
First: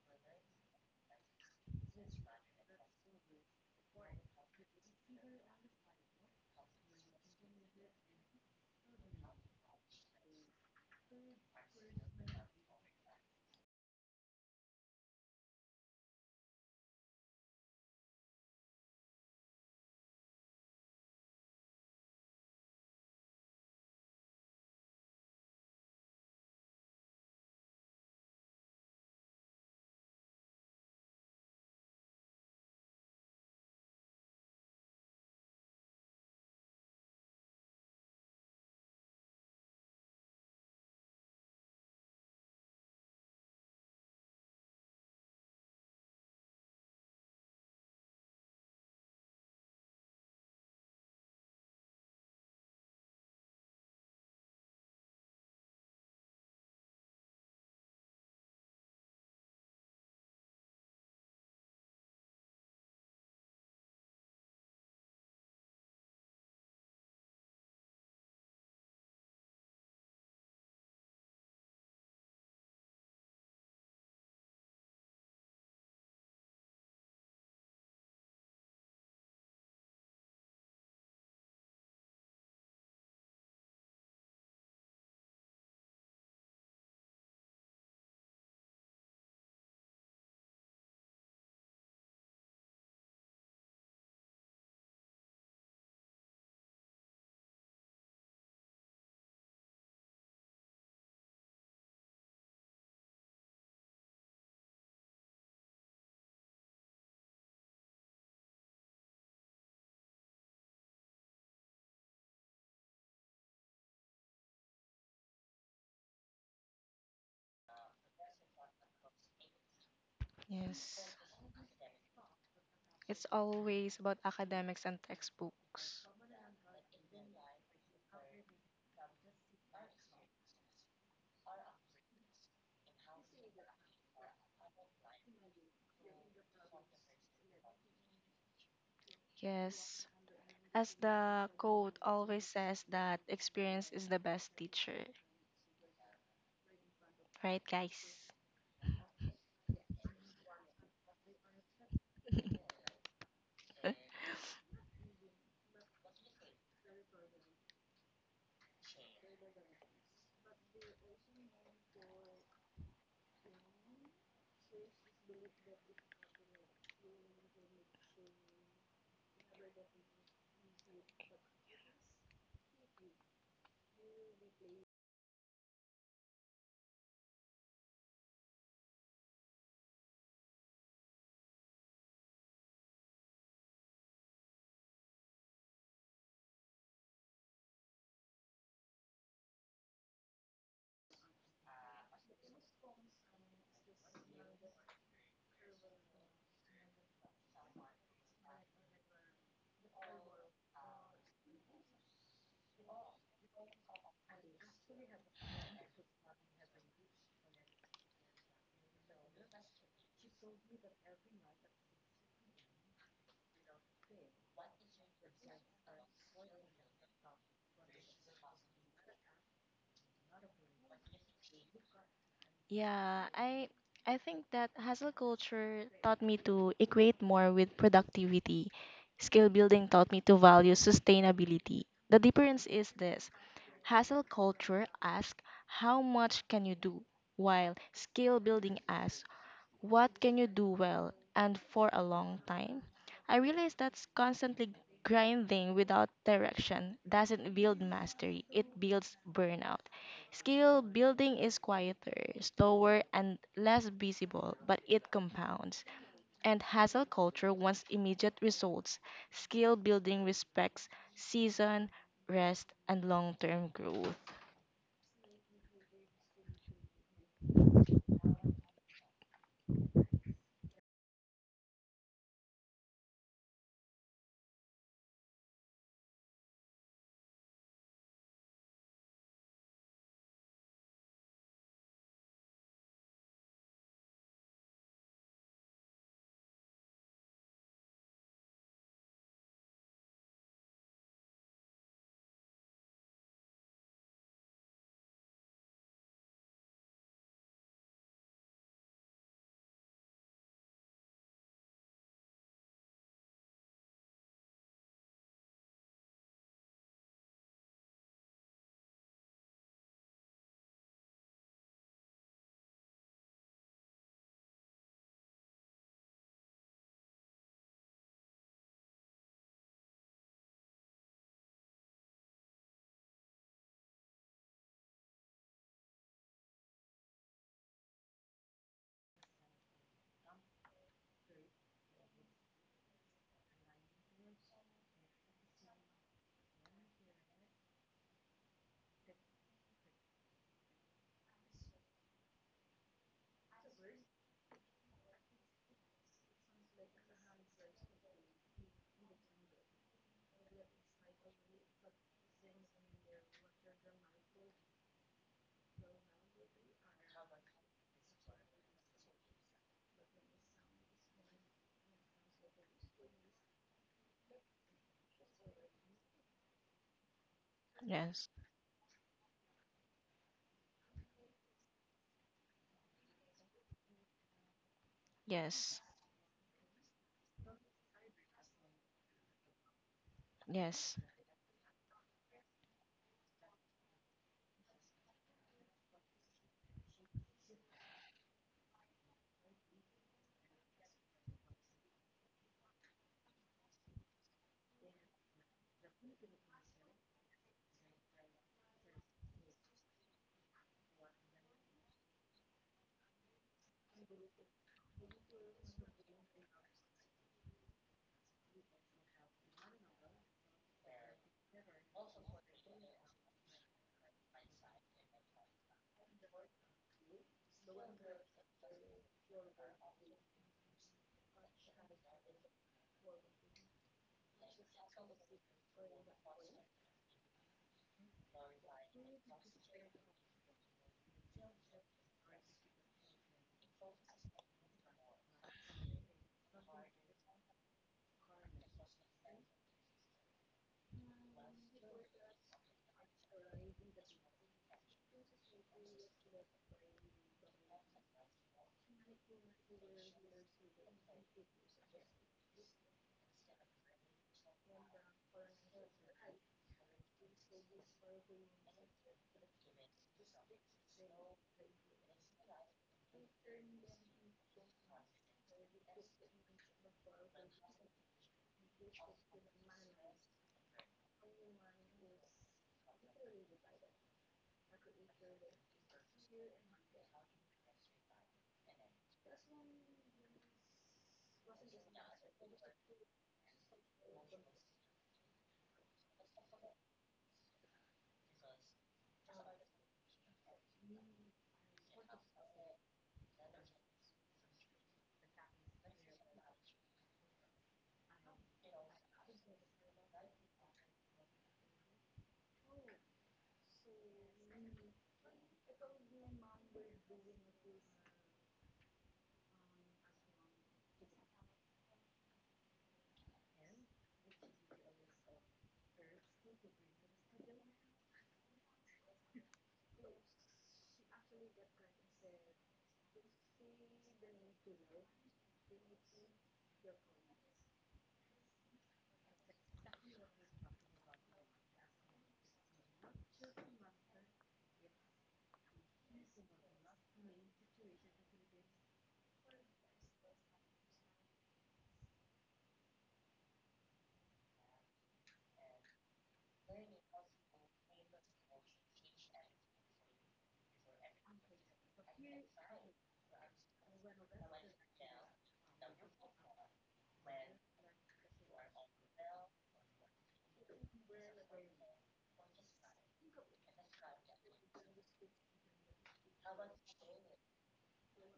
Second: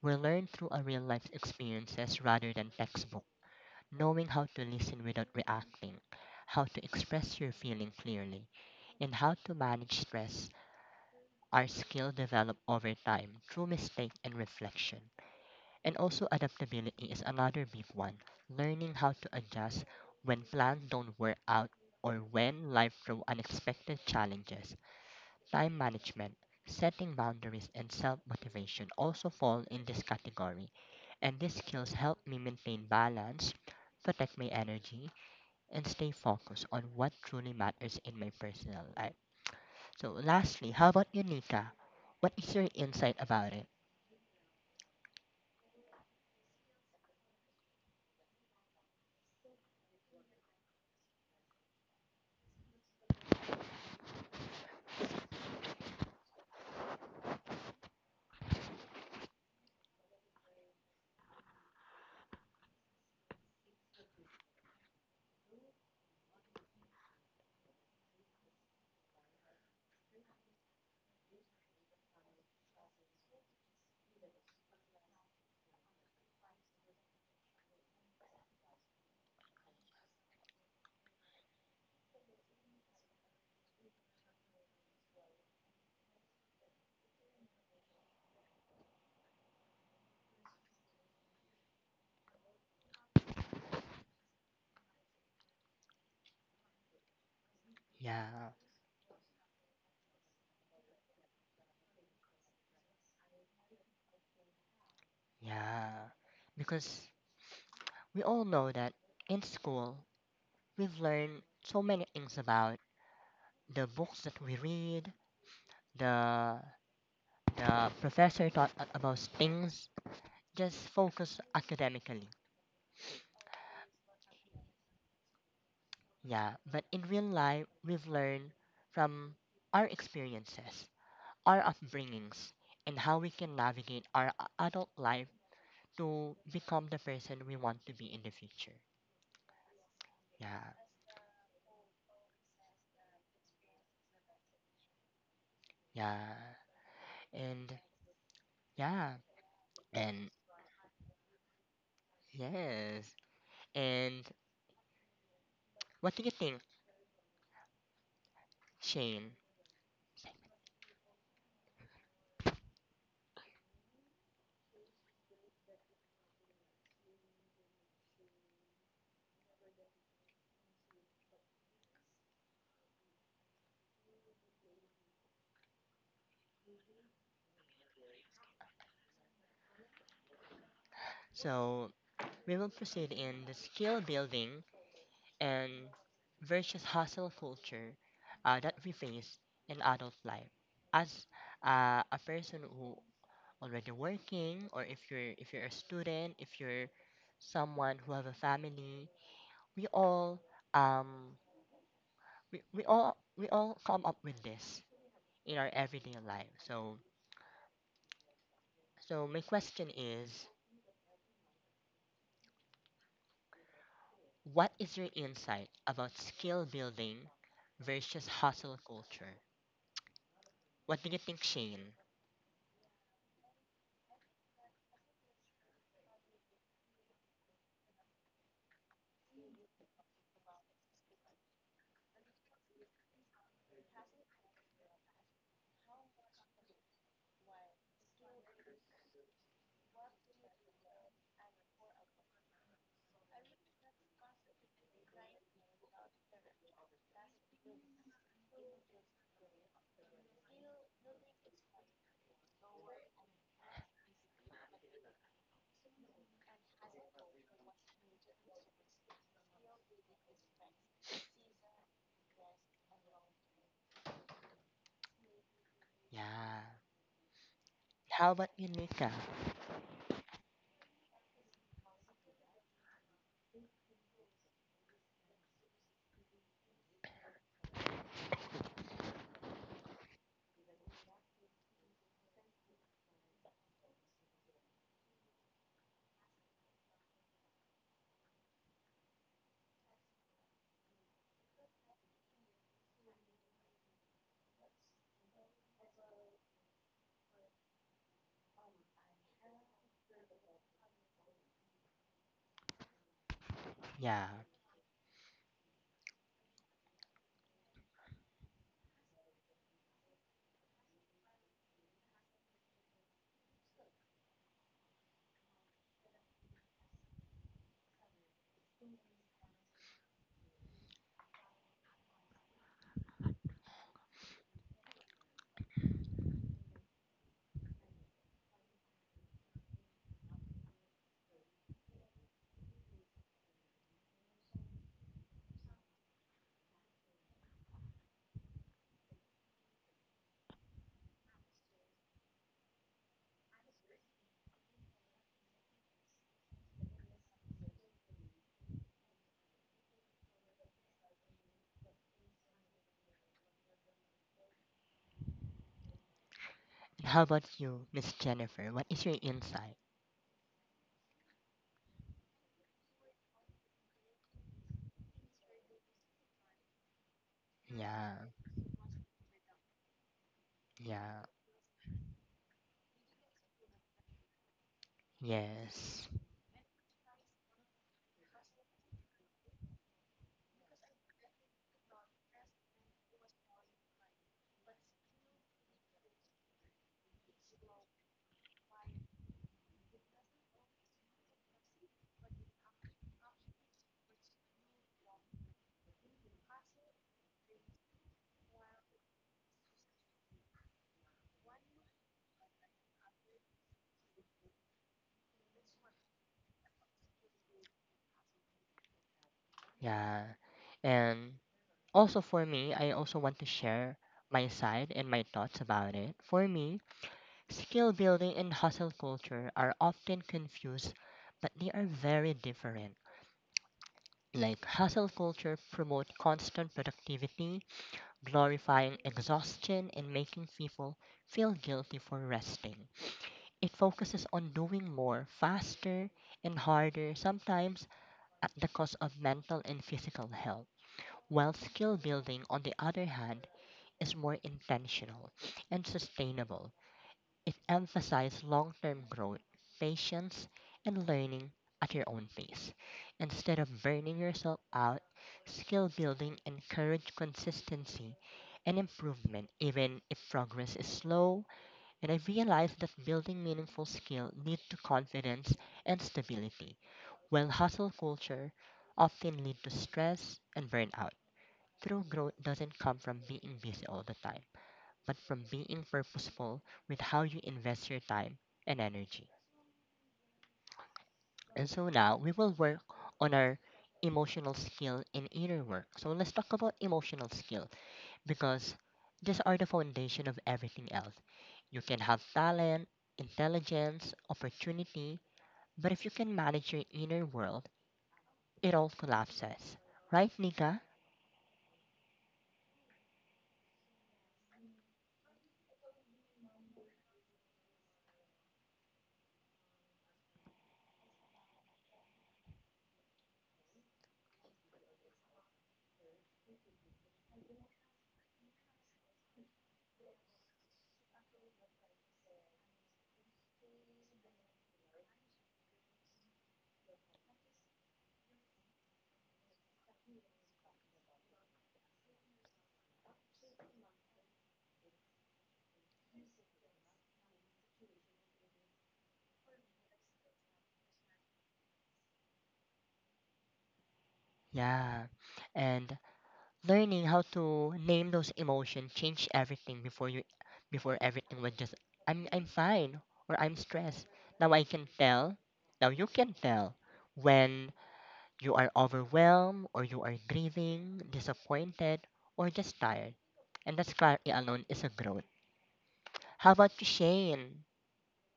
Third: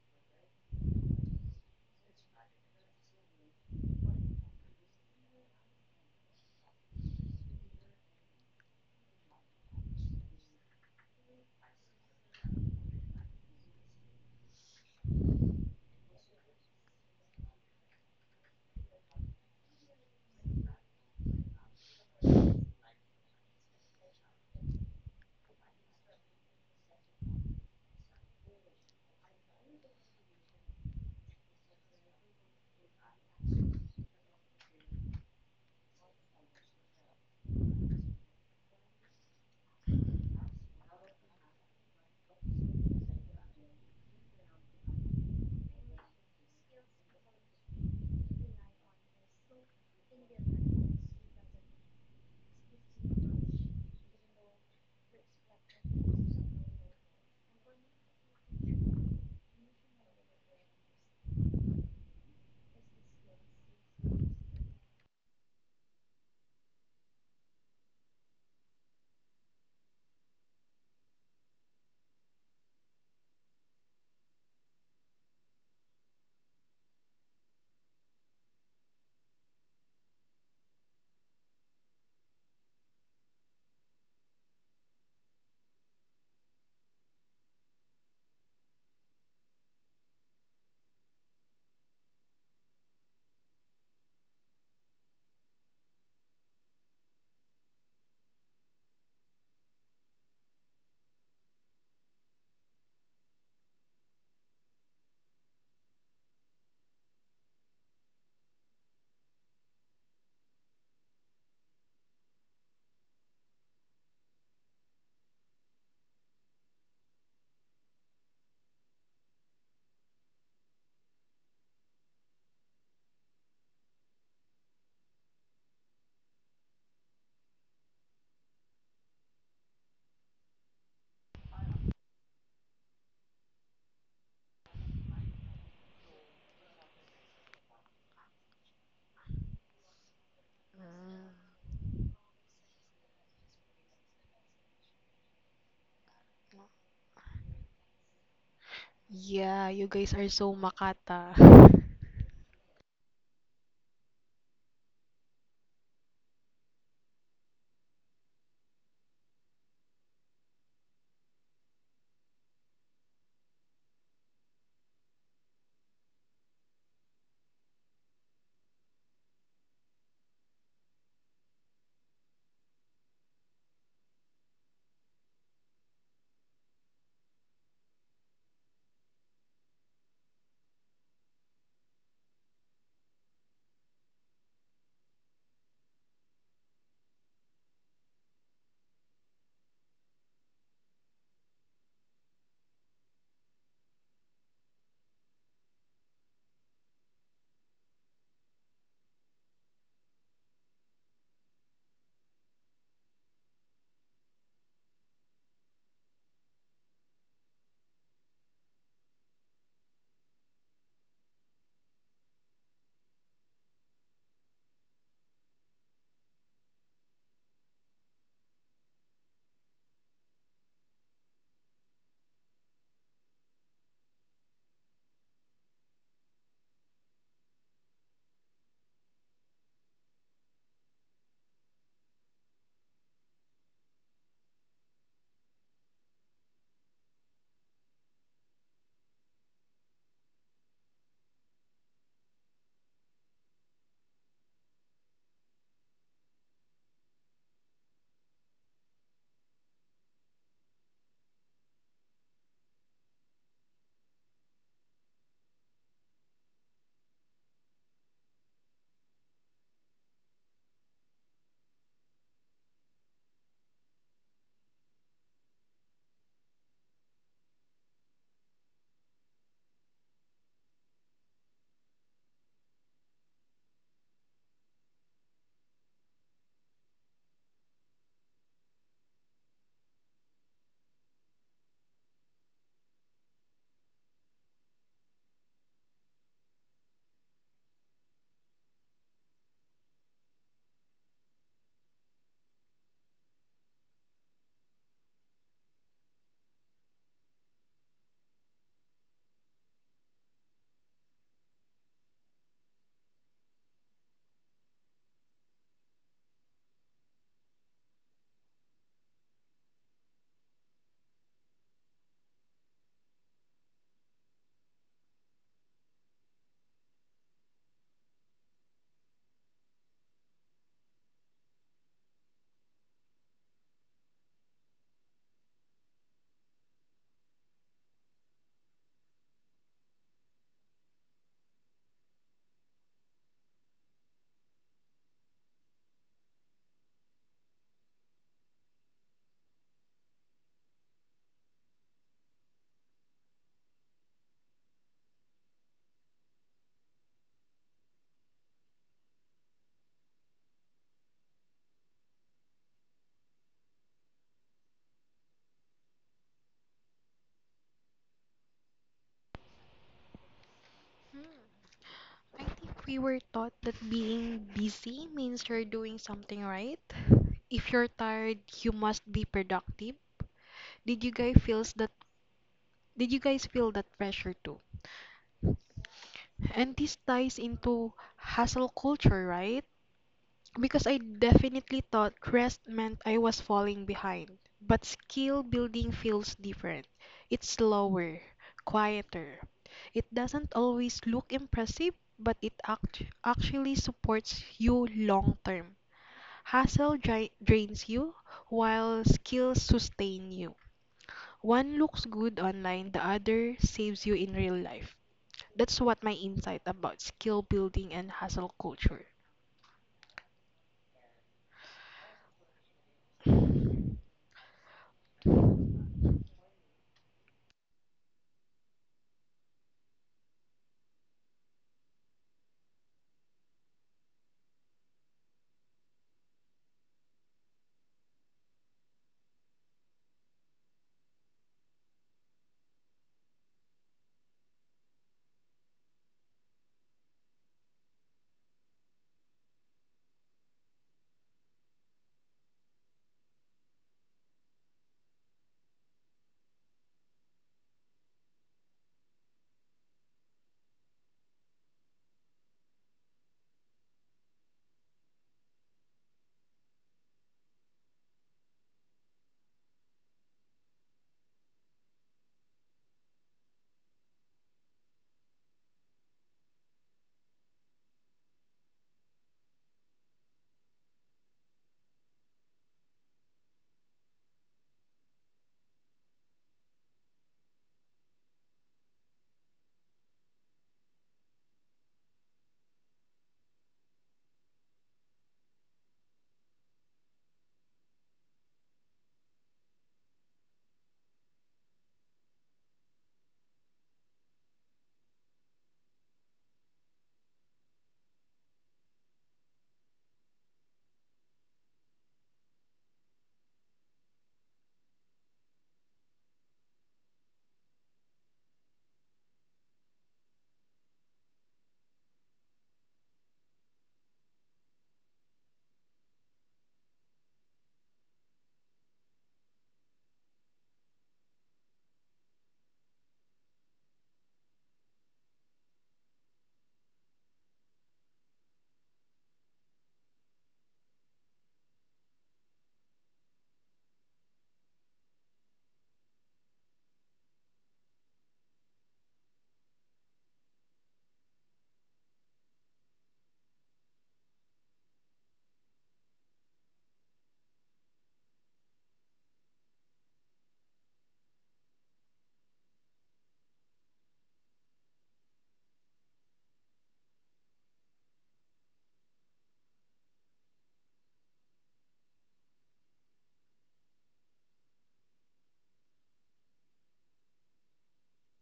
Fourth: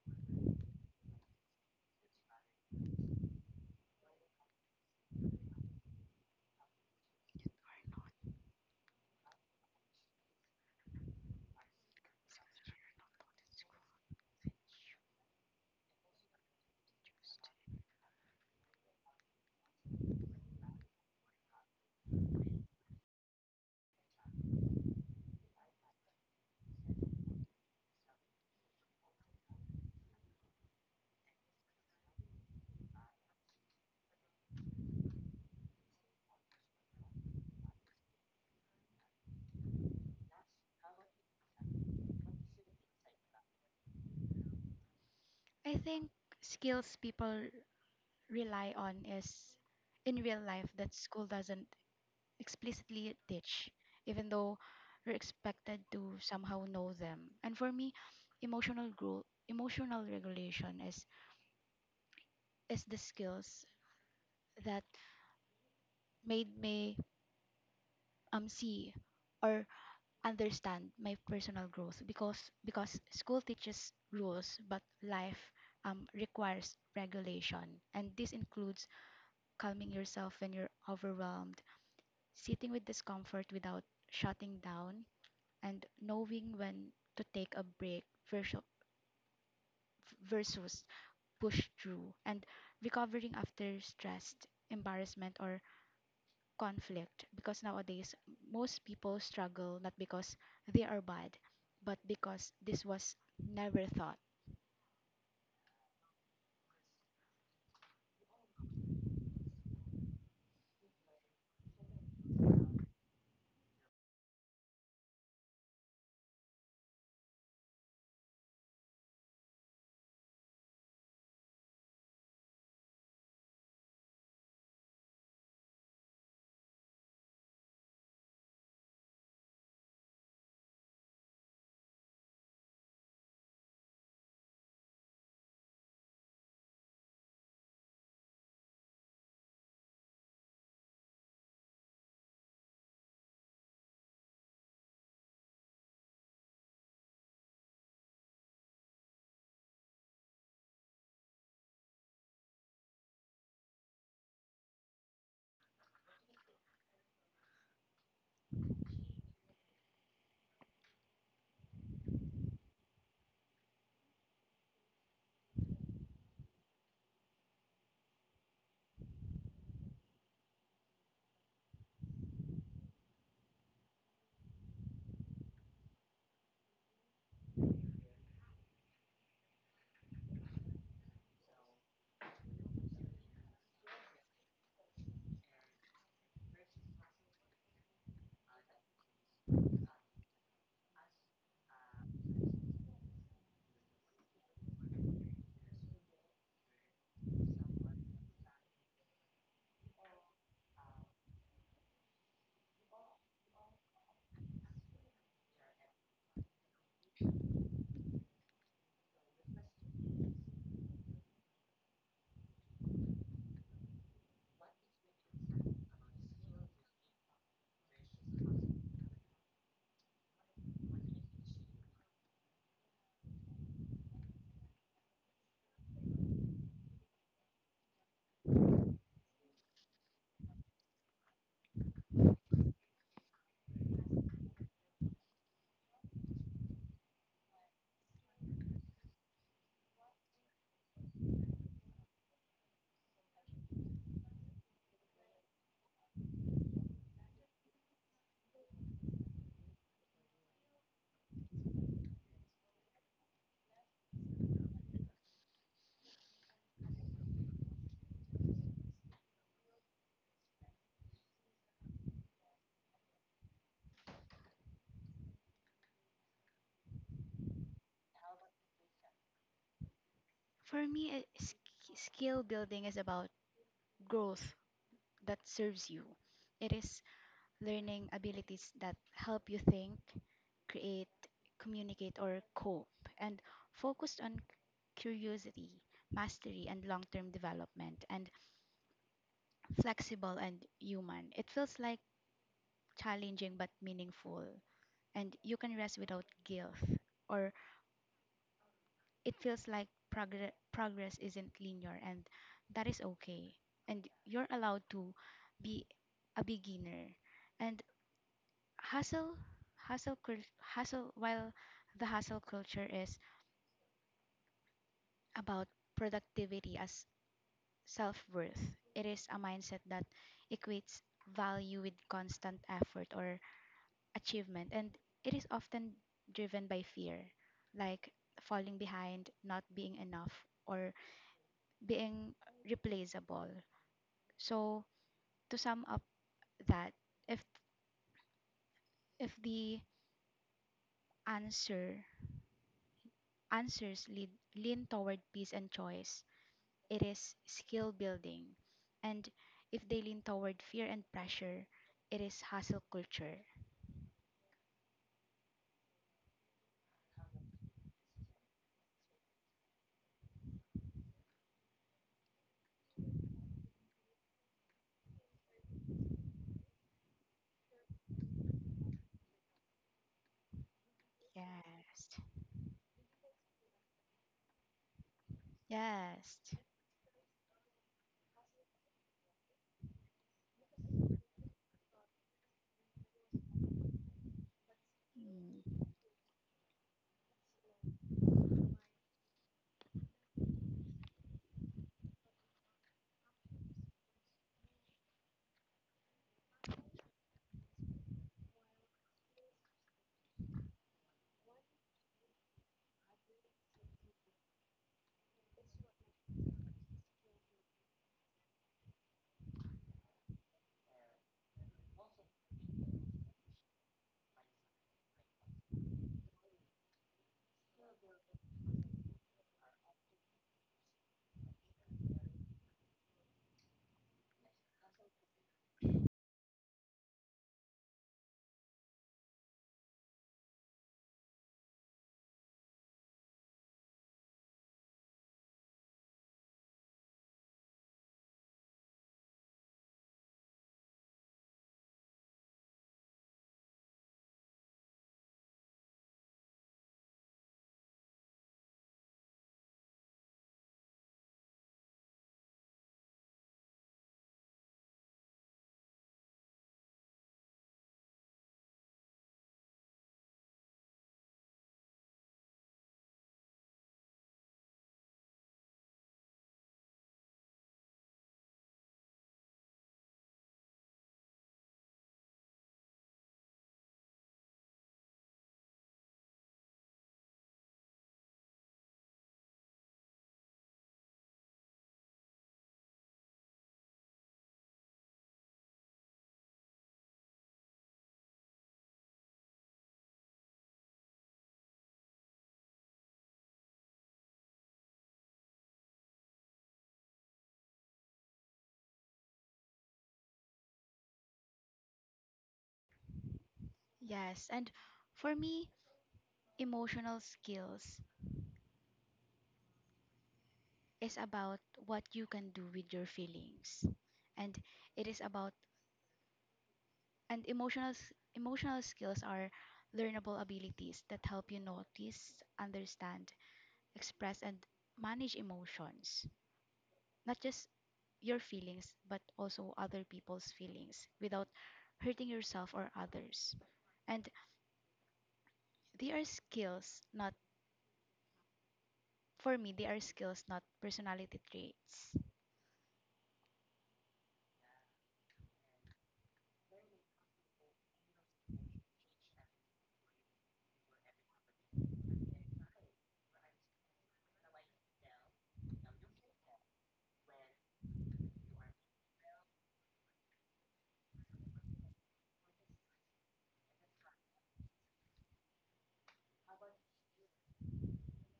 S1: were learned through our real life experiences rather than textbook. Knowing how to listen without reacting, how to express your feeling clearly, and how to manage stress our skill develop over time through mistake and reflection. And also adaptability is another big one. Learning how to adjust when plans don't work out or when life throws unexpected challenges. Time management, setting boundaries and self-motivation also fall in this category. And these skills help me maintain balance, protect my energy, and stay focused on what truly matters in my personal life. So lastly, how about you, Nika? What is your insight about it?
S2: I think skills people rely on is in real life that school doesn't explicitly teach, even though we're expected to somehow know them. And for me, emotional growth, emotional regulation is the skills that made me see or understand my personal growth because school teaches rules but life requires regulation and this includes calming yourself when you're overwhelmed, sitting with discomfort without shutting down, and knowing when to take a break versus, versus push through, and recovering after stress, embarrassment, or conflict. Because nowadays,
S1: Yeah,
S2: most people struggle not because they are bad, but because this was never thought.
S1: yeah. Because we all know that in school, we've learned so many things about the books that we read, the the professor taught us about things, just
S3: yes.
S1: focus academically.
S3: It's always about academics and textbooks.
S1: Yeah, but in real life, we've learned from our experiences, our upbringings, and how we can navigate our adult life to become the person we want to be in the future.
S3: Yes,
S1: Yeah,
S3: as the quote always says, that experience is the best teacher,
S1: yeah,
S3: right
S1: and
S3: guys?
S1: yeah,
S4: Yeah, you guys
S1: and
S4: are so makata.
S1: yes, and what do you think, Shane? So we will proceed in the skill building and versus hustle culture that we face in adult life. As a person who already working, or if you're a student, if you're someone who have a family, we all um come up with this in our everyday life. So my question is, what is your insight about skill building versus hustle culture? What do you think, Shane?
S3: Yeah, I think that hustle culture taught me to equate more with productivity. Skill building taught me to value sustainability. The difference is this. Hustle culture asks how much can you do, while skill building asks what can you do well and for a long time? I realize that's constantly grinding without direction doesn't build mastery, it builds burnout. Skill building is quieter, slower, and less visible, but it compounds. And hustle culture wants immediate results. Skill building respects season, rest, and long term growth.
S1: Yeah. How about you, Nika?
S2: For me, skill building is about growth that serves you. It is learning abilities that help you think, create, communicate, or cope, and focused on curiosity, mastery, and long term development, and flexible and human. It feels like challenging but meaningful, and you can rest without guilt, or it feels like progress isn't linear, and that is okay. And
S1: Yeah.
S2: you're allowed to be a beginner. And hustle hustle cul- hustle while the hustle culture is about productivity as self-worth. It is a mindset that equates value with constant effort or achievement, and it is often driven by fear, like falling behind, not being enough, or being replaceable. So to sum up that, if if the answer answers lead, lean toward peace and choice, it is skill building. And if they lean toward fear and pressure, it is hustle culture.
S1: And how about you, Miss Jennifer? What is your insight?
S4: Hmm, I think we were taught that being busy means you're doing something right. If you're
S1: Yeah.
S3: Yes,
S4: tired, you must be productive. Did you
S1: Yeah.
S4: guys feels that
S2: Yes.
S4: did you guys feel that pressure too?
S3: yes,
S1: Yes.
S2: Yes.
S4: And this ties into hustle culture, right? Because I
S3: yes.
S4: definitely thought rest meant I was falling behind. But skill
S2: Mm.
S4: building feels different. It's slower, quieter. It doesn't always look impressive, but it actually supports you long term. Drains you, while skills sustain you. One looks good online, the other saves you in real life. That's what my insight about skill building and hustle culture.
S1: Yeah. And also for me, I also want to share my side and my thoughts about it. For me, skill building and hustle culture are often confused, but they are very different. Like hustle culture promote constant productivity, glorifying exhaustion and making people feel guilty for resting. It focuses on doing more faster and harder, sometimes at the cost of mental and physical health. While skill building, on the other hand, is more intentional and sustainable. It emphasized long term growth, patience, and learning at your own pace. Instead of burning yourself out, skill building encouraged consistency and improvement, even if progress is slow. And I realized that building meaningful skill leads to confidence and stability, while hustle culture often leads to stress and burnout. True growth doesn't come from being busy all the time but from being purposeful with how you invest your time and energy. And so now we will work on our emotional skill and inner work. So let's talk about emotional skill because these are the foundation of everything else. You can have talent, intelligence, opportunity, but if you can manage your inner world, it all collapses. Right, Nika?
S2: Yes. And for me, emotional skills is about what you can do with your feelings. And it is about and Emotional emotional skills are learnable abilities that help you notice, understand, express and manage emotions. Not just your feelings, but also other people's feelings without hurting yourself or others. And they are skills, not for me, they are skills, not personality traits.
S1: Yeah. And learning how to name those emotions changed everything. Before everything was just I'm fine, or I'm stressed. Now I can tell, now you can tell when you are overwhelmed, or you are grieving, disappointed, or just tired. And that's clarity alone is a growth. How about you, shane?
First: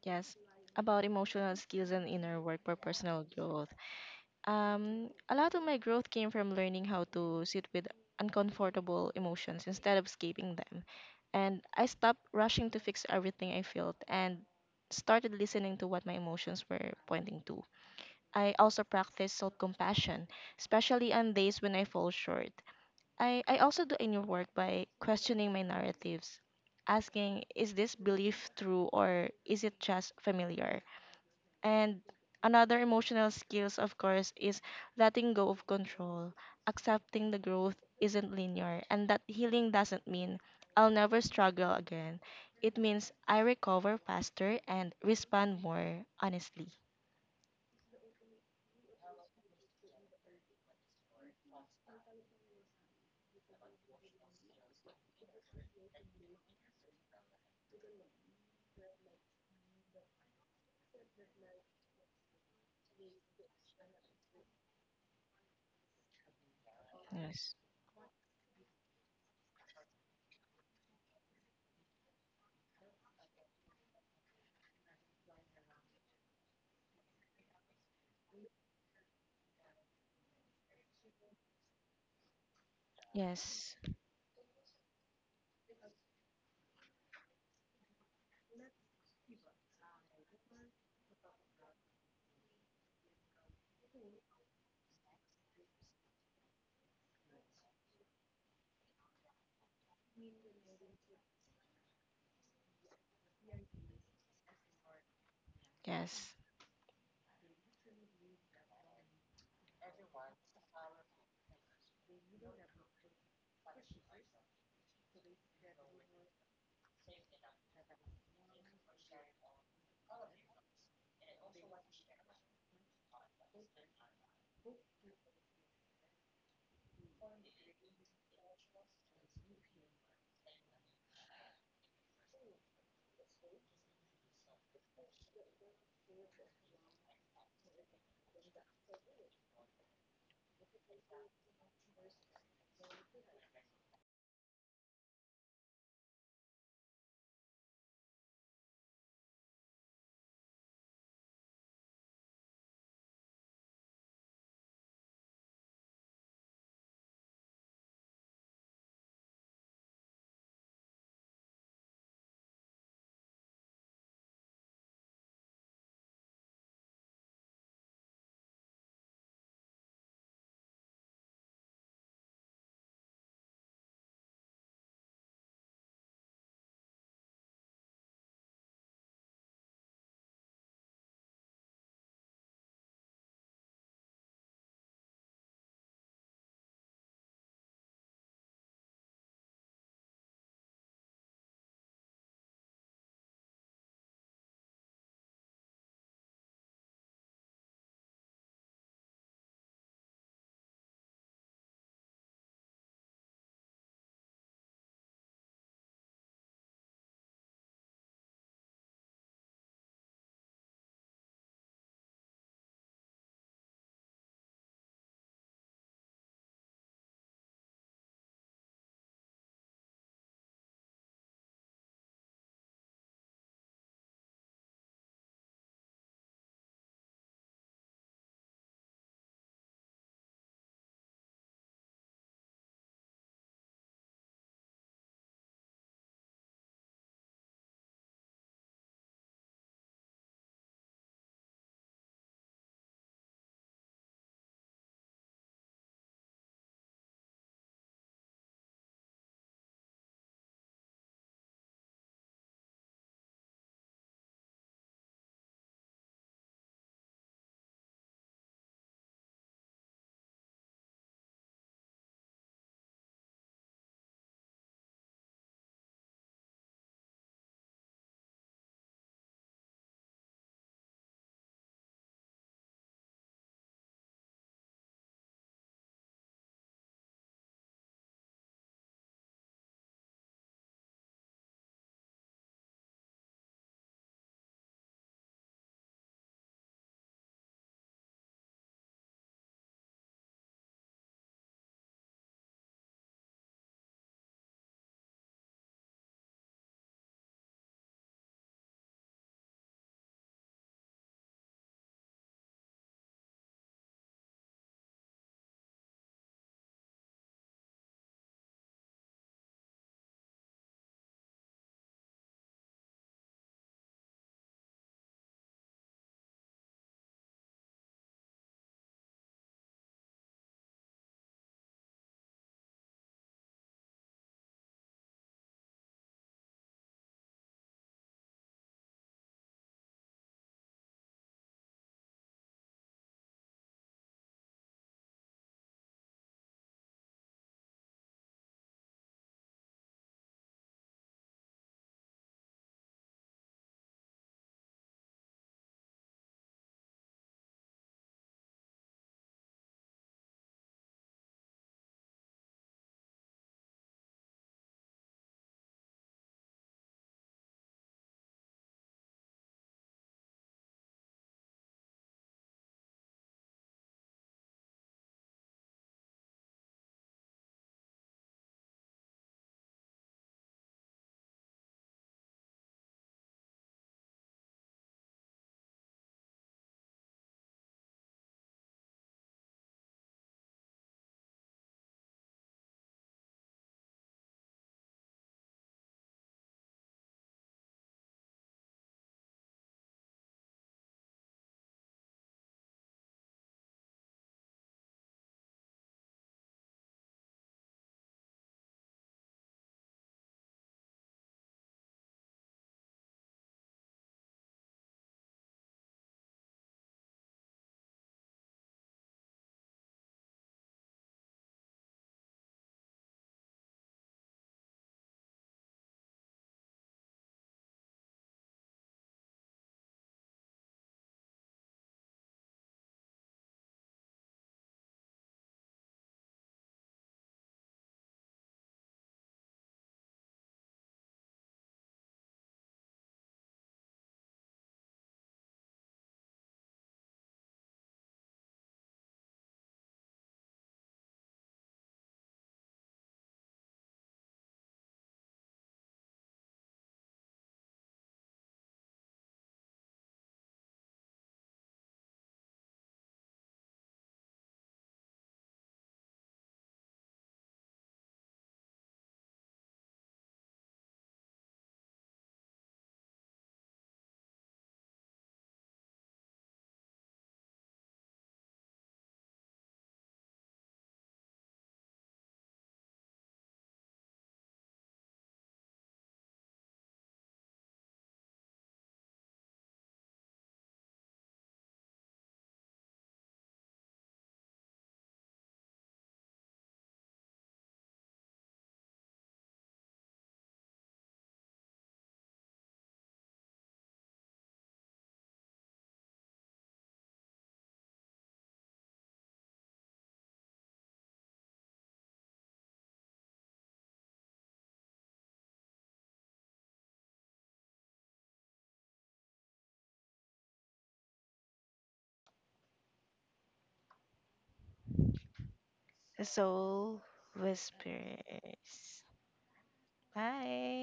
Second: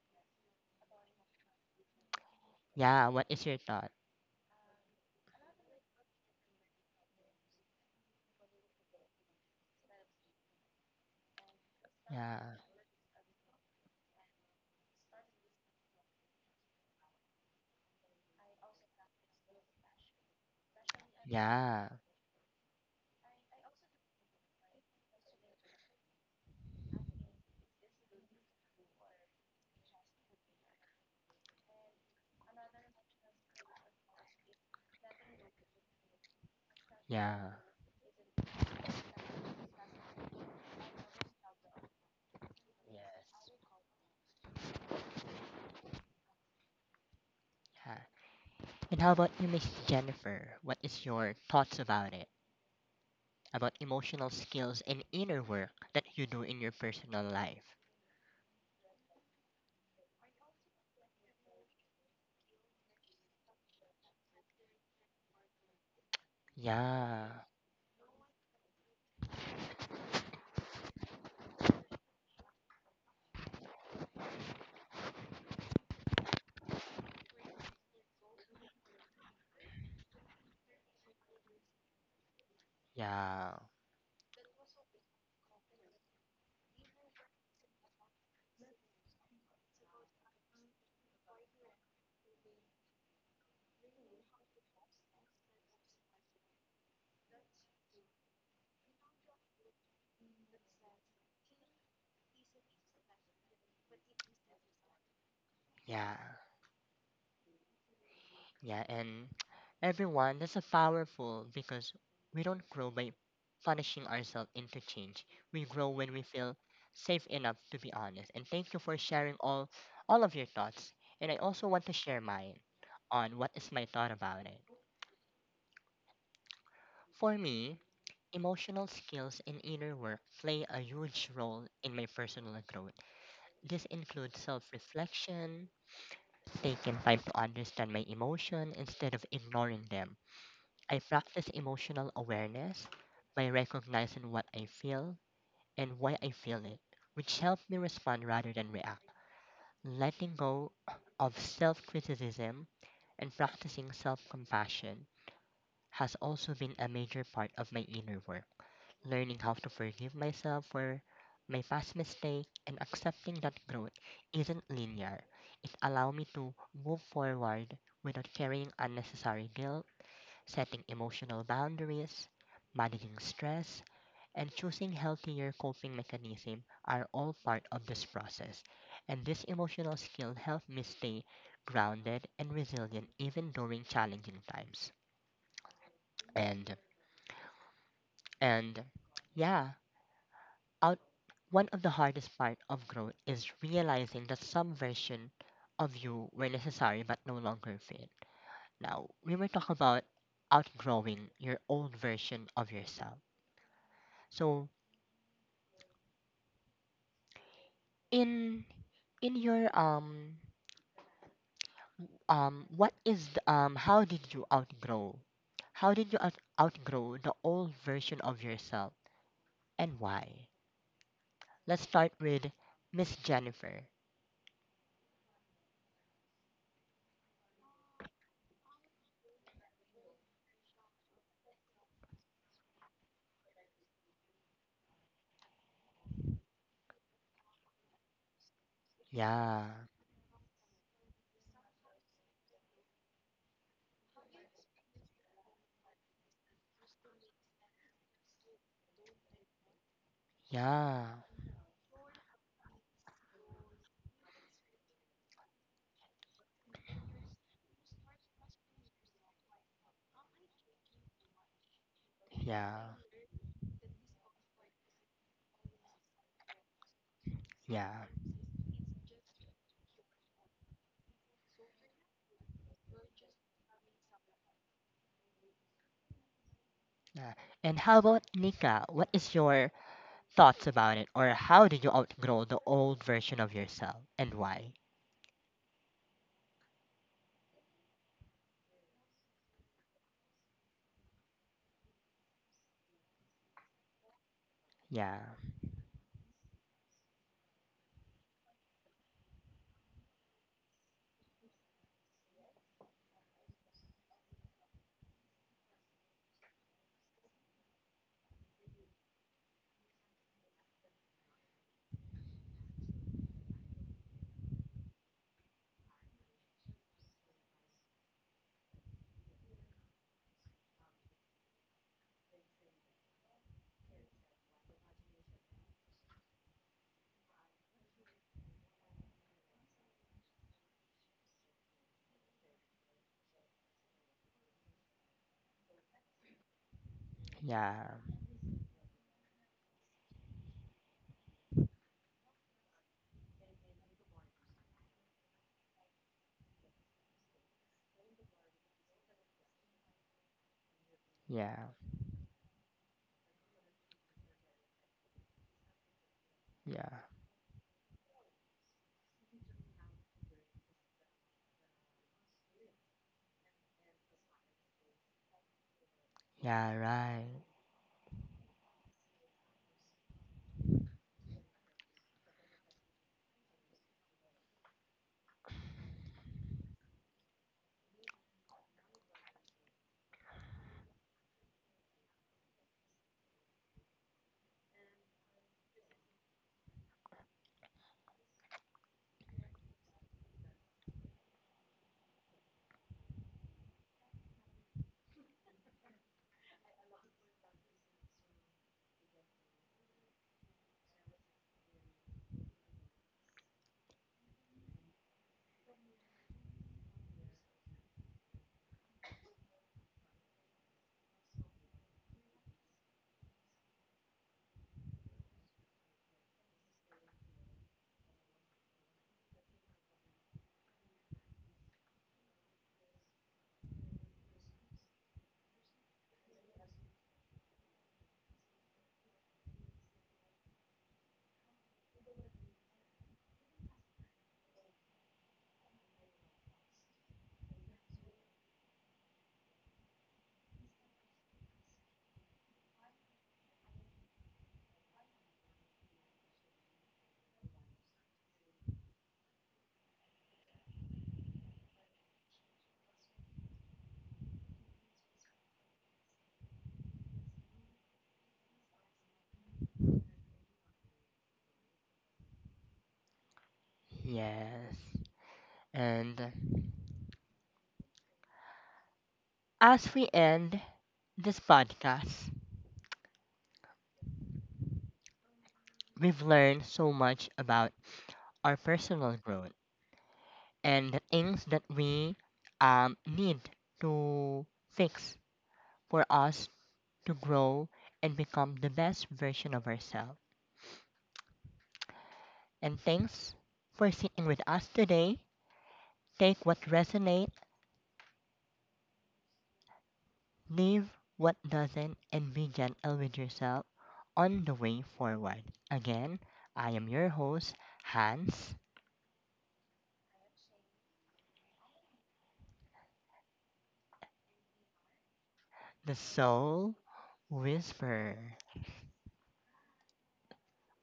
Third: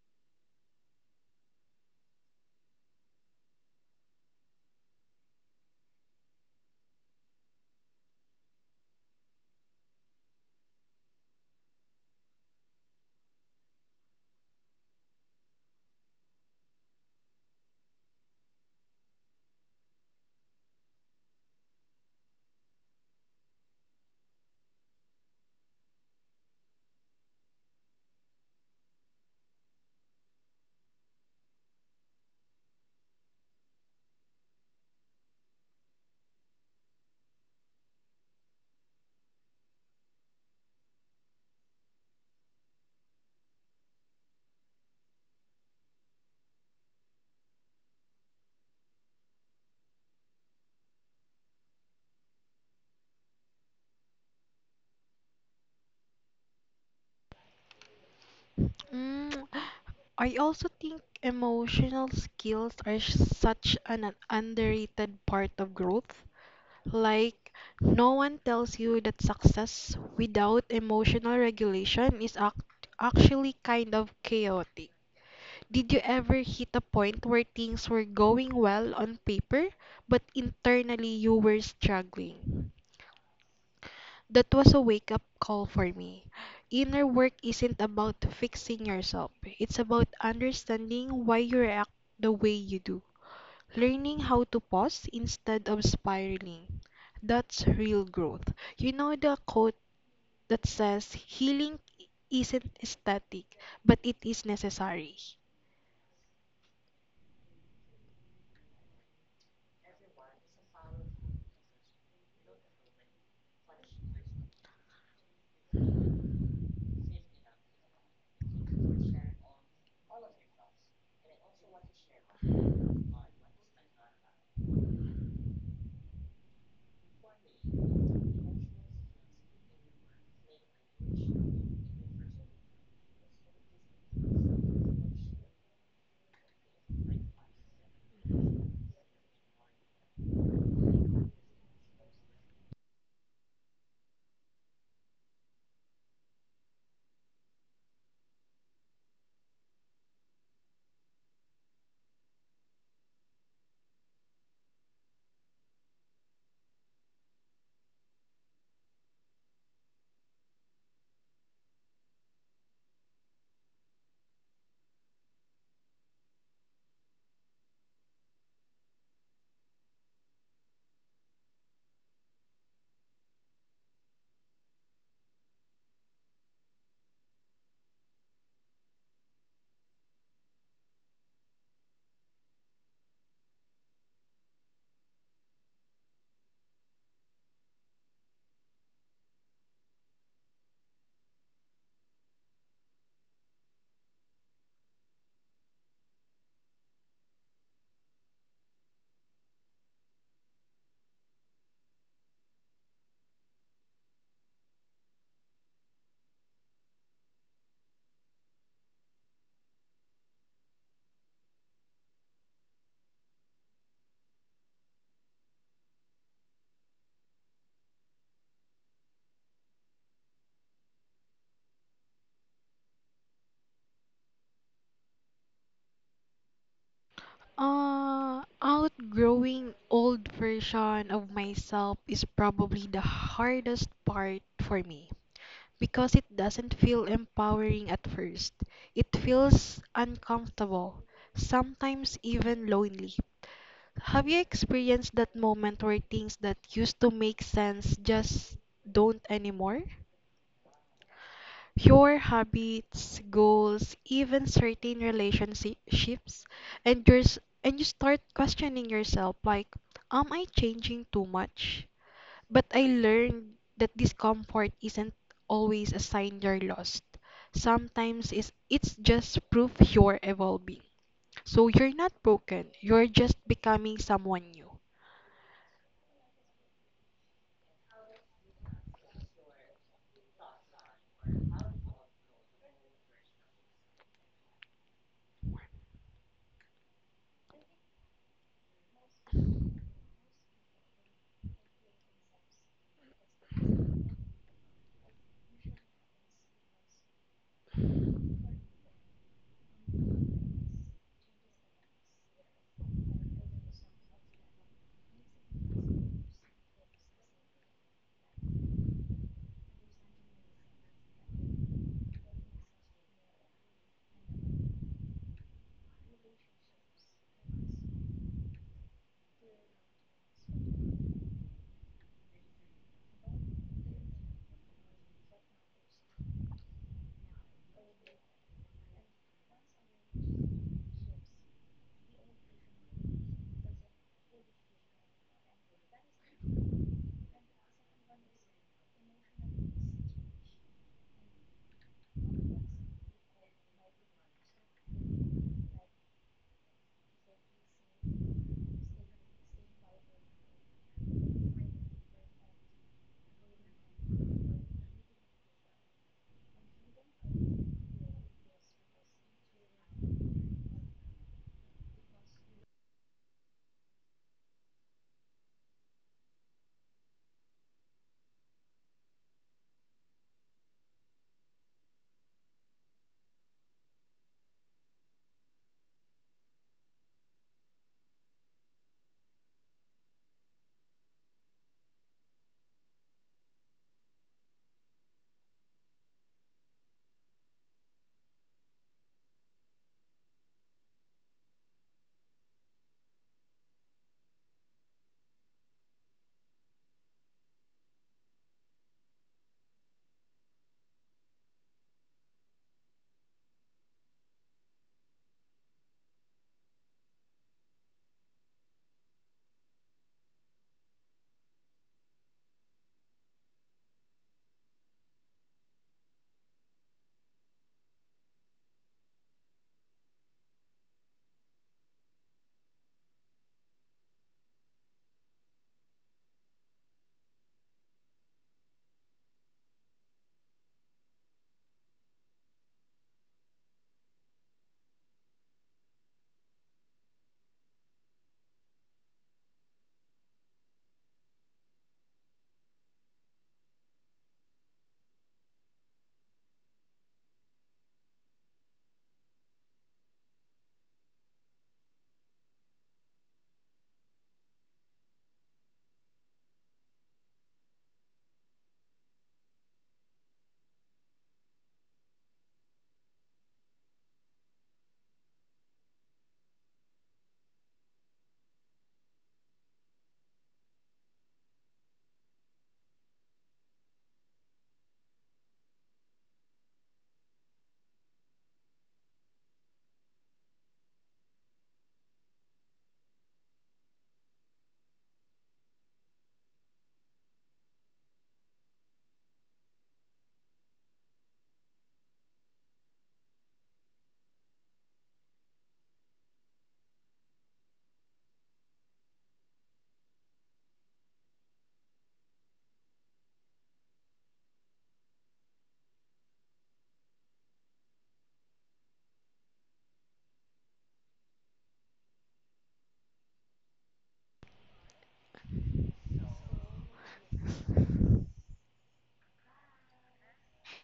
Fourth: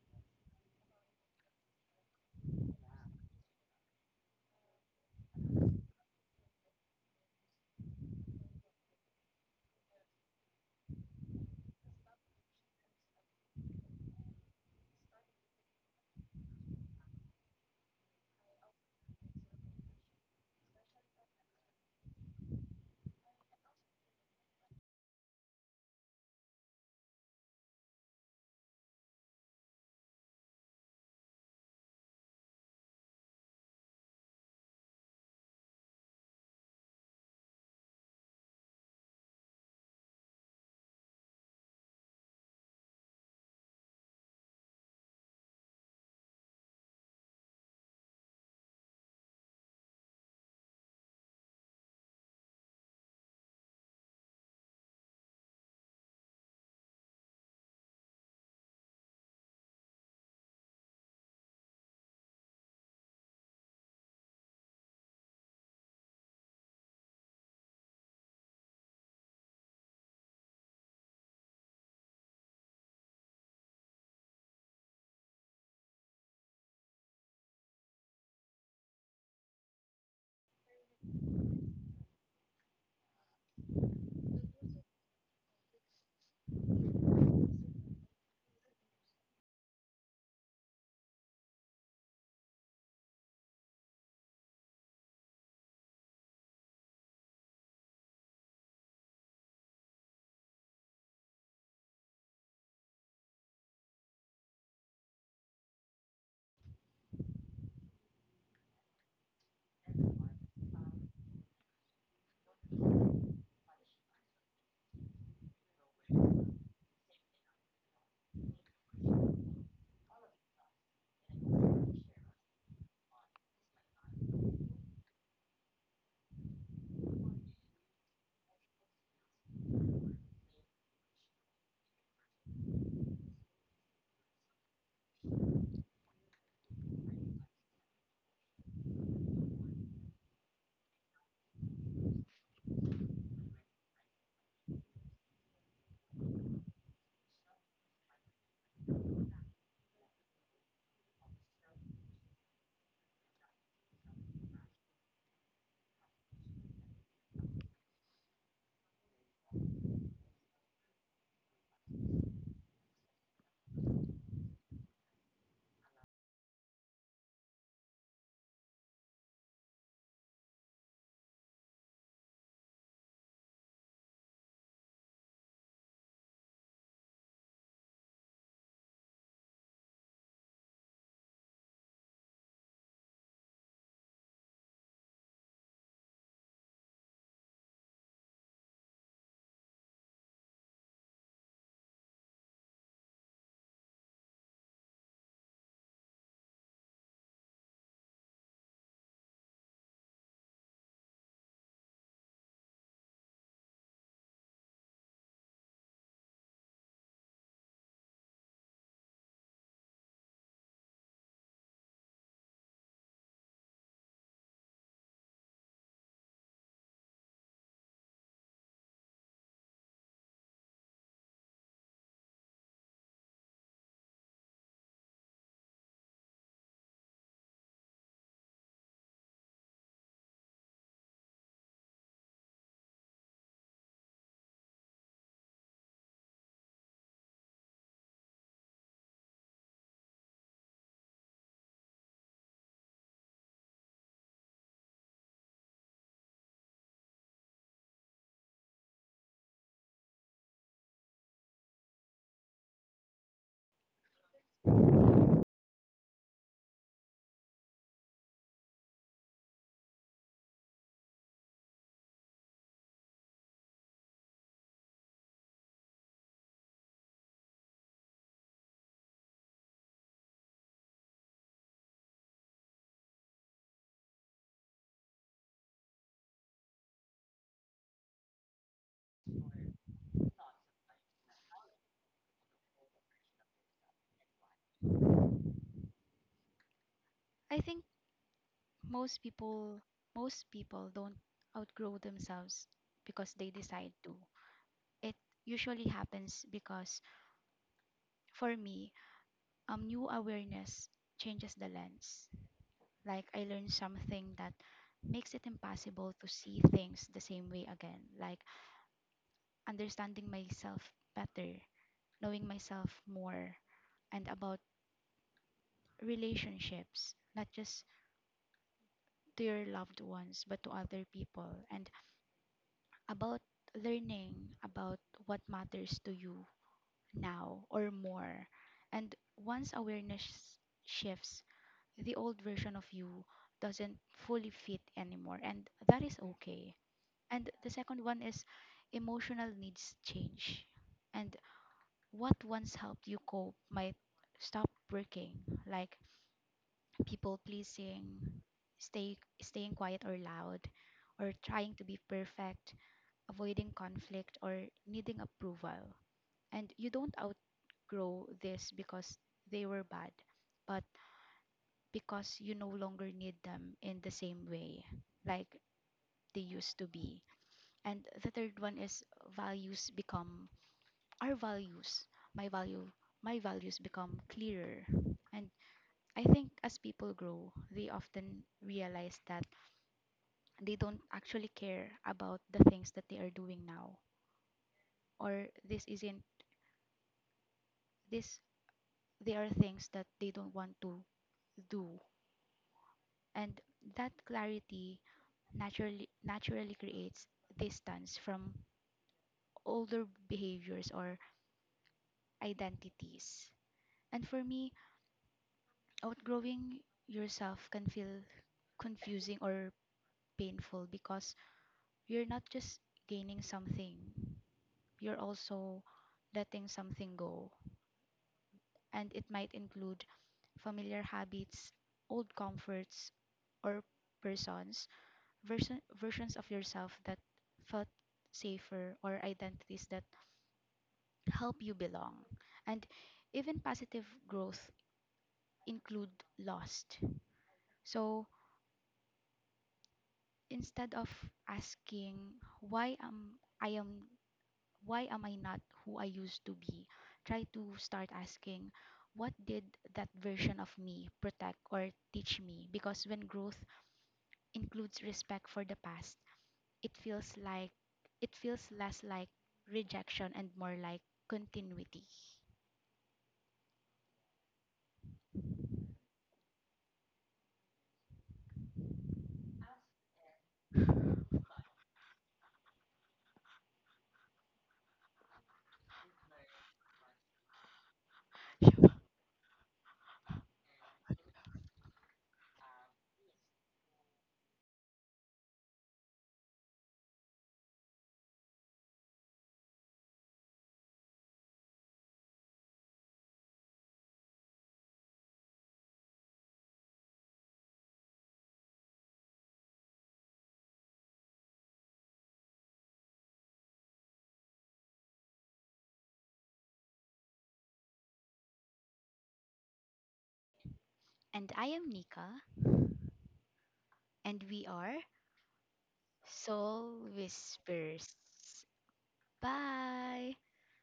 S3: Yes, about emotional skills and inner work for
S1: yeah,
S3: personal
S1: what is your
S3: growth.
S1: thought?
S3: A lot of my growth came from learning how to sit with uncomfortable emotions instead of escaping them. And I stopped
S1: Yeah,
S3: rushing to fix everything I felt and started listening to what my emotions were pointing to. I also practice self compassion, especially on days when I
S1: yeah,
S3: fall short. I also do inner work by questioning my narratives, asking, is this belief true or is it just familiar? And another emotional skills, of course, is letting go of control, accepting the
S1: yeah.
S3: growth isn't linear, and that healing doesn't mean I'll never struggle again. It means I
S1: Yes.
S3: recover faster and respond more honestly.
S1: Yeah. And how about you, miss jennifer, what is your thoughts about it, about emotional skills and inner work that you do in your personal life?
S4: Mm, I also think emotional skills are such an underrated part of growth.
S1: Yeah,
S4: Like,
S3: Yes.
S4: no one tells you that success without emotional regulation is ac actually kind of chaotic. Did you ever hit a point where things were going well on paper, but internally you were struggling?
S1: yeah,
S3: Yes,
S4: That was a wake up call for me. Inner work isn't about fixing yourself, it's about understanding why you react the way you do. Learning how to pause instead of spiraling. That's real growth. You know the quote that says healing isn't static, but it is necessary.
S1: yeah,
S3: yes.
S1: yeah. And everyone, that's a powerful because we don't grow by punishing ourselves into change. We grow when we feel safe enough to be honest. And thank you for sharing all of your thoughts. And I also want to share mine on what is my thought about it. For me, emotional skills and inner work play a huge role in my personal growth. This includes self reflection, taking time to understand my emotion instead of ignoring them. I practice emotional awareness by recognizing what I feel and why I feel it, which helps me respond rather than react. Letting go of self criticism and practicing self compassion has also been a major part of my inner work learning how to forgive myself for my past mistake and accepting that growth isn't linear. It allowed me to move forward without carrying unnecessary guilt, setting emotional boundaries, managing stress, and choosing healthier coping mechanisms are all part of this process. And this emotional skill helped me stay grounded and resilient even during challenging times. And and yeah, out one of the hardest part of growth is realizing that some version of you were necessary but no longer fit. Now, we were talking about outgrowing your old version of yourself. So, in in your what is the, how did you outgrow? How did you outgrow the old version of yourself and why? Let's start with Miss Jennifer.
S4: Outgrowing old version of myself is probably the hardest part for me, because it doesn't feel empowering at first. It
S1: Yeah.
S4: feels uncomfortable, sometimes even lonely. Have you experienced that moment where things that used to make sense just don't anymore?
S1: Yeah.
S4: Your habits, goals, even certain relationships, and yours, and you start questioning yourself like, am I changing too much? But
S1: Yeah.
S4: I learned that discomfort isn't always a sign you're lost.
S1: Yeah.
S4: Sometimes it's just proof you're evolving. So you're not broken, you're just becoming someone new.
S1: Yeah. And how about Nika? What is your thoughts about it, or how did you outgrow the old version of yourself, and why?
S2: I think most people most people don't outgrow themselves because they decide to. It
S1: Yeah,
S2: usually happens because for me, new awareness changes the lens. Like I learned something that makes it impossible to see things the same way again. Like understanding myself better, knowing myself more, and about relationships, not just to your loved ones, but to other people, and about learning about what matters to you now or more. And once awareness shifts, the old version of you doesn't fully fit anymore, and that is okay. And the
S1: yeah,
S2: second one is emotional needs change. And what once helped you cope might stop working, like people pleasing, stay staying quiet or loud, or
S1: yeah,
S2: trying to be perfect, avoiding conflict or needing approval. And you
S1: yeah,
S2: don't outgrow this because they were bad, but because you no longer need them in the same way like they
S1: yeah.
S2: used to be.
S1: Right.
S2: And the third one is values become our values. My value my values become clearer, and I think as people grow, they often realize that they don't actually care about the things that they are doing now, or this isn't this. they are things that they don't want to do, and that clarity naturally creates distance from older behaviors or identities. And for me, outgrowing yourself can feel confusing or painful because you're not just gaining something, you're also letting something go. And it might include familiar habits, old comforts, or persons, versions of yourself that felt safer, or identities that help you belong. And even positive growth include lost. So instead of asking why am I am why am I not who I used to be? Try to start asking, what did that version of me protect or teach me? Because when growth includes respect for the past, it feels like it feels less like rejection and more like continuity.
S1: Yes. And as we end this podcast, we've learned so much about our personal growth and the things that we need to fix for us to grow and become the best version of ourselves. And thanks for sitting with us today. Take what resonates, leave what doesn't, and be gentle with yourself on the way forward. Again, I am your host, Hans,
S2: And I am Nika, and we are
S1: the Soul
S3: Soul
S2: Soul Whispers.
S1: Whisperer.
S3: Whispers.
S2: Bye.
S3: Bye.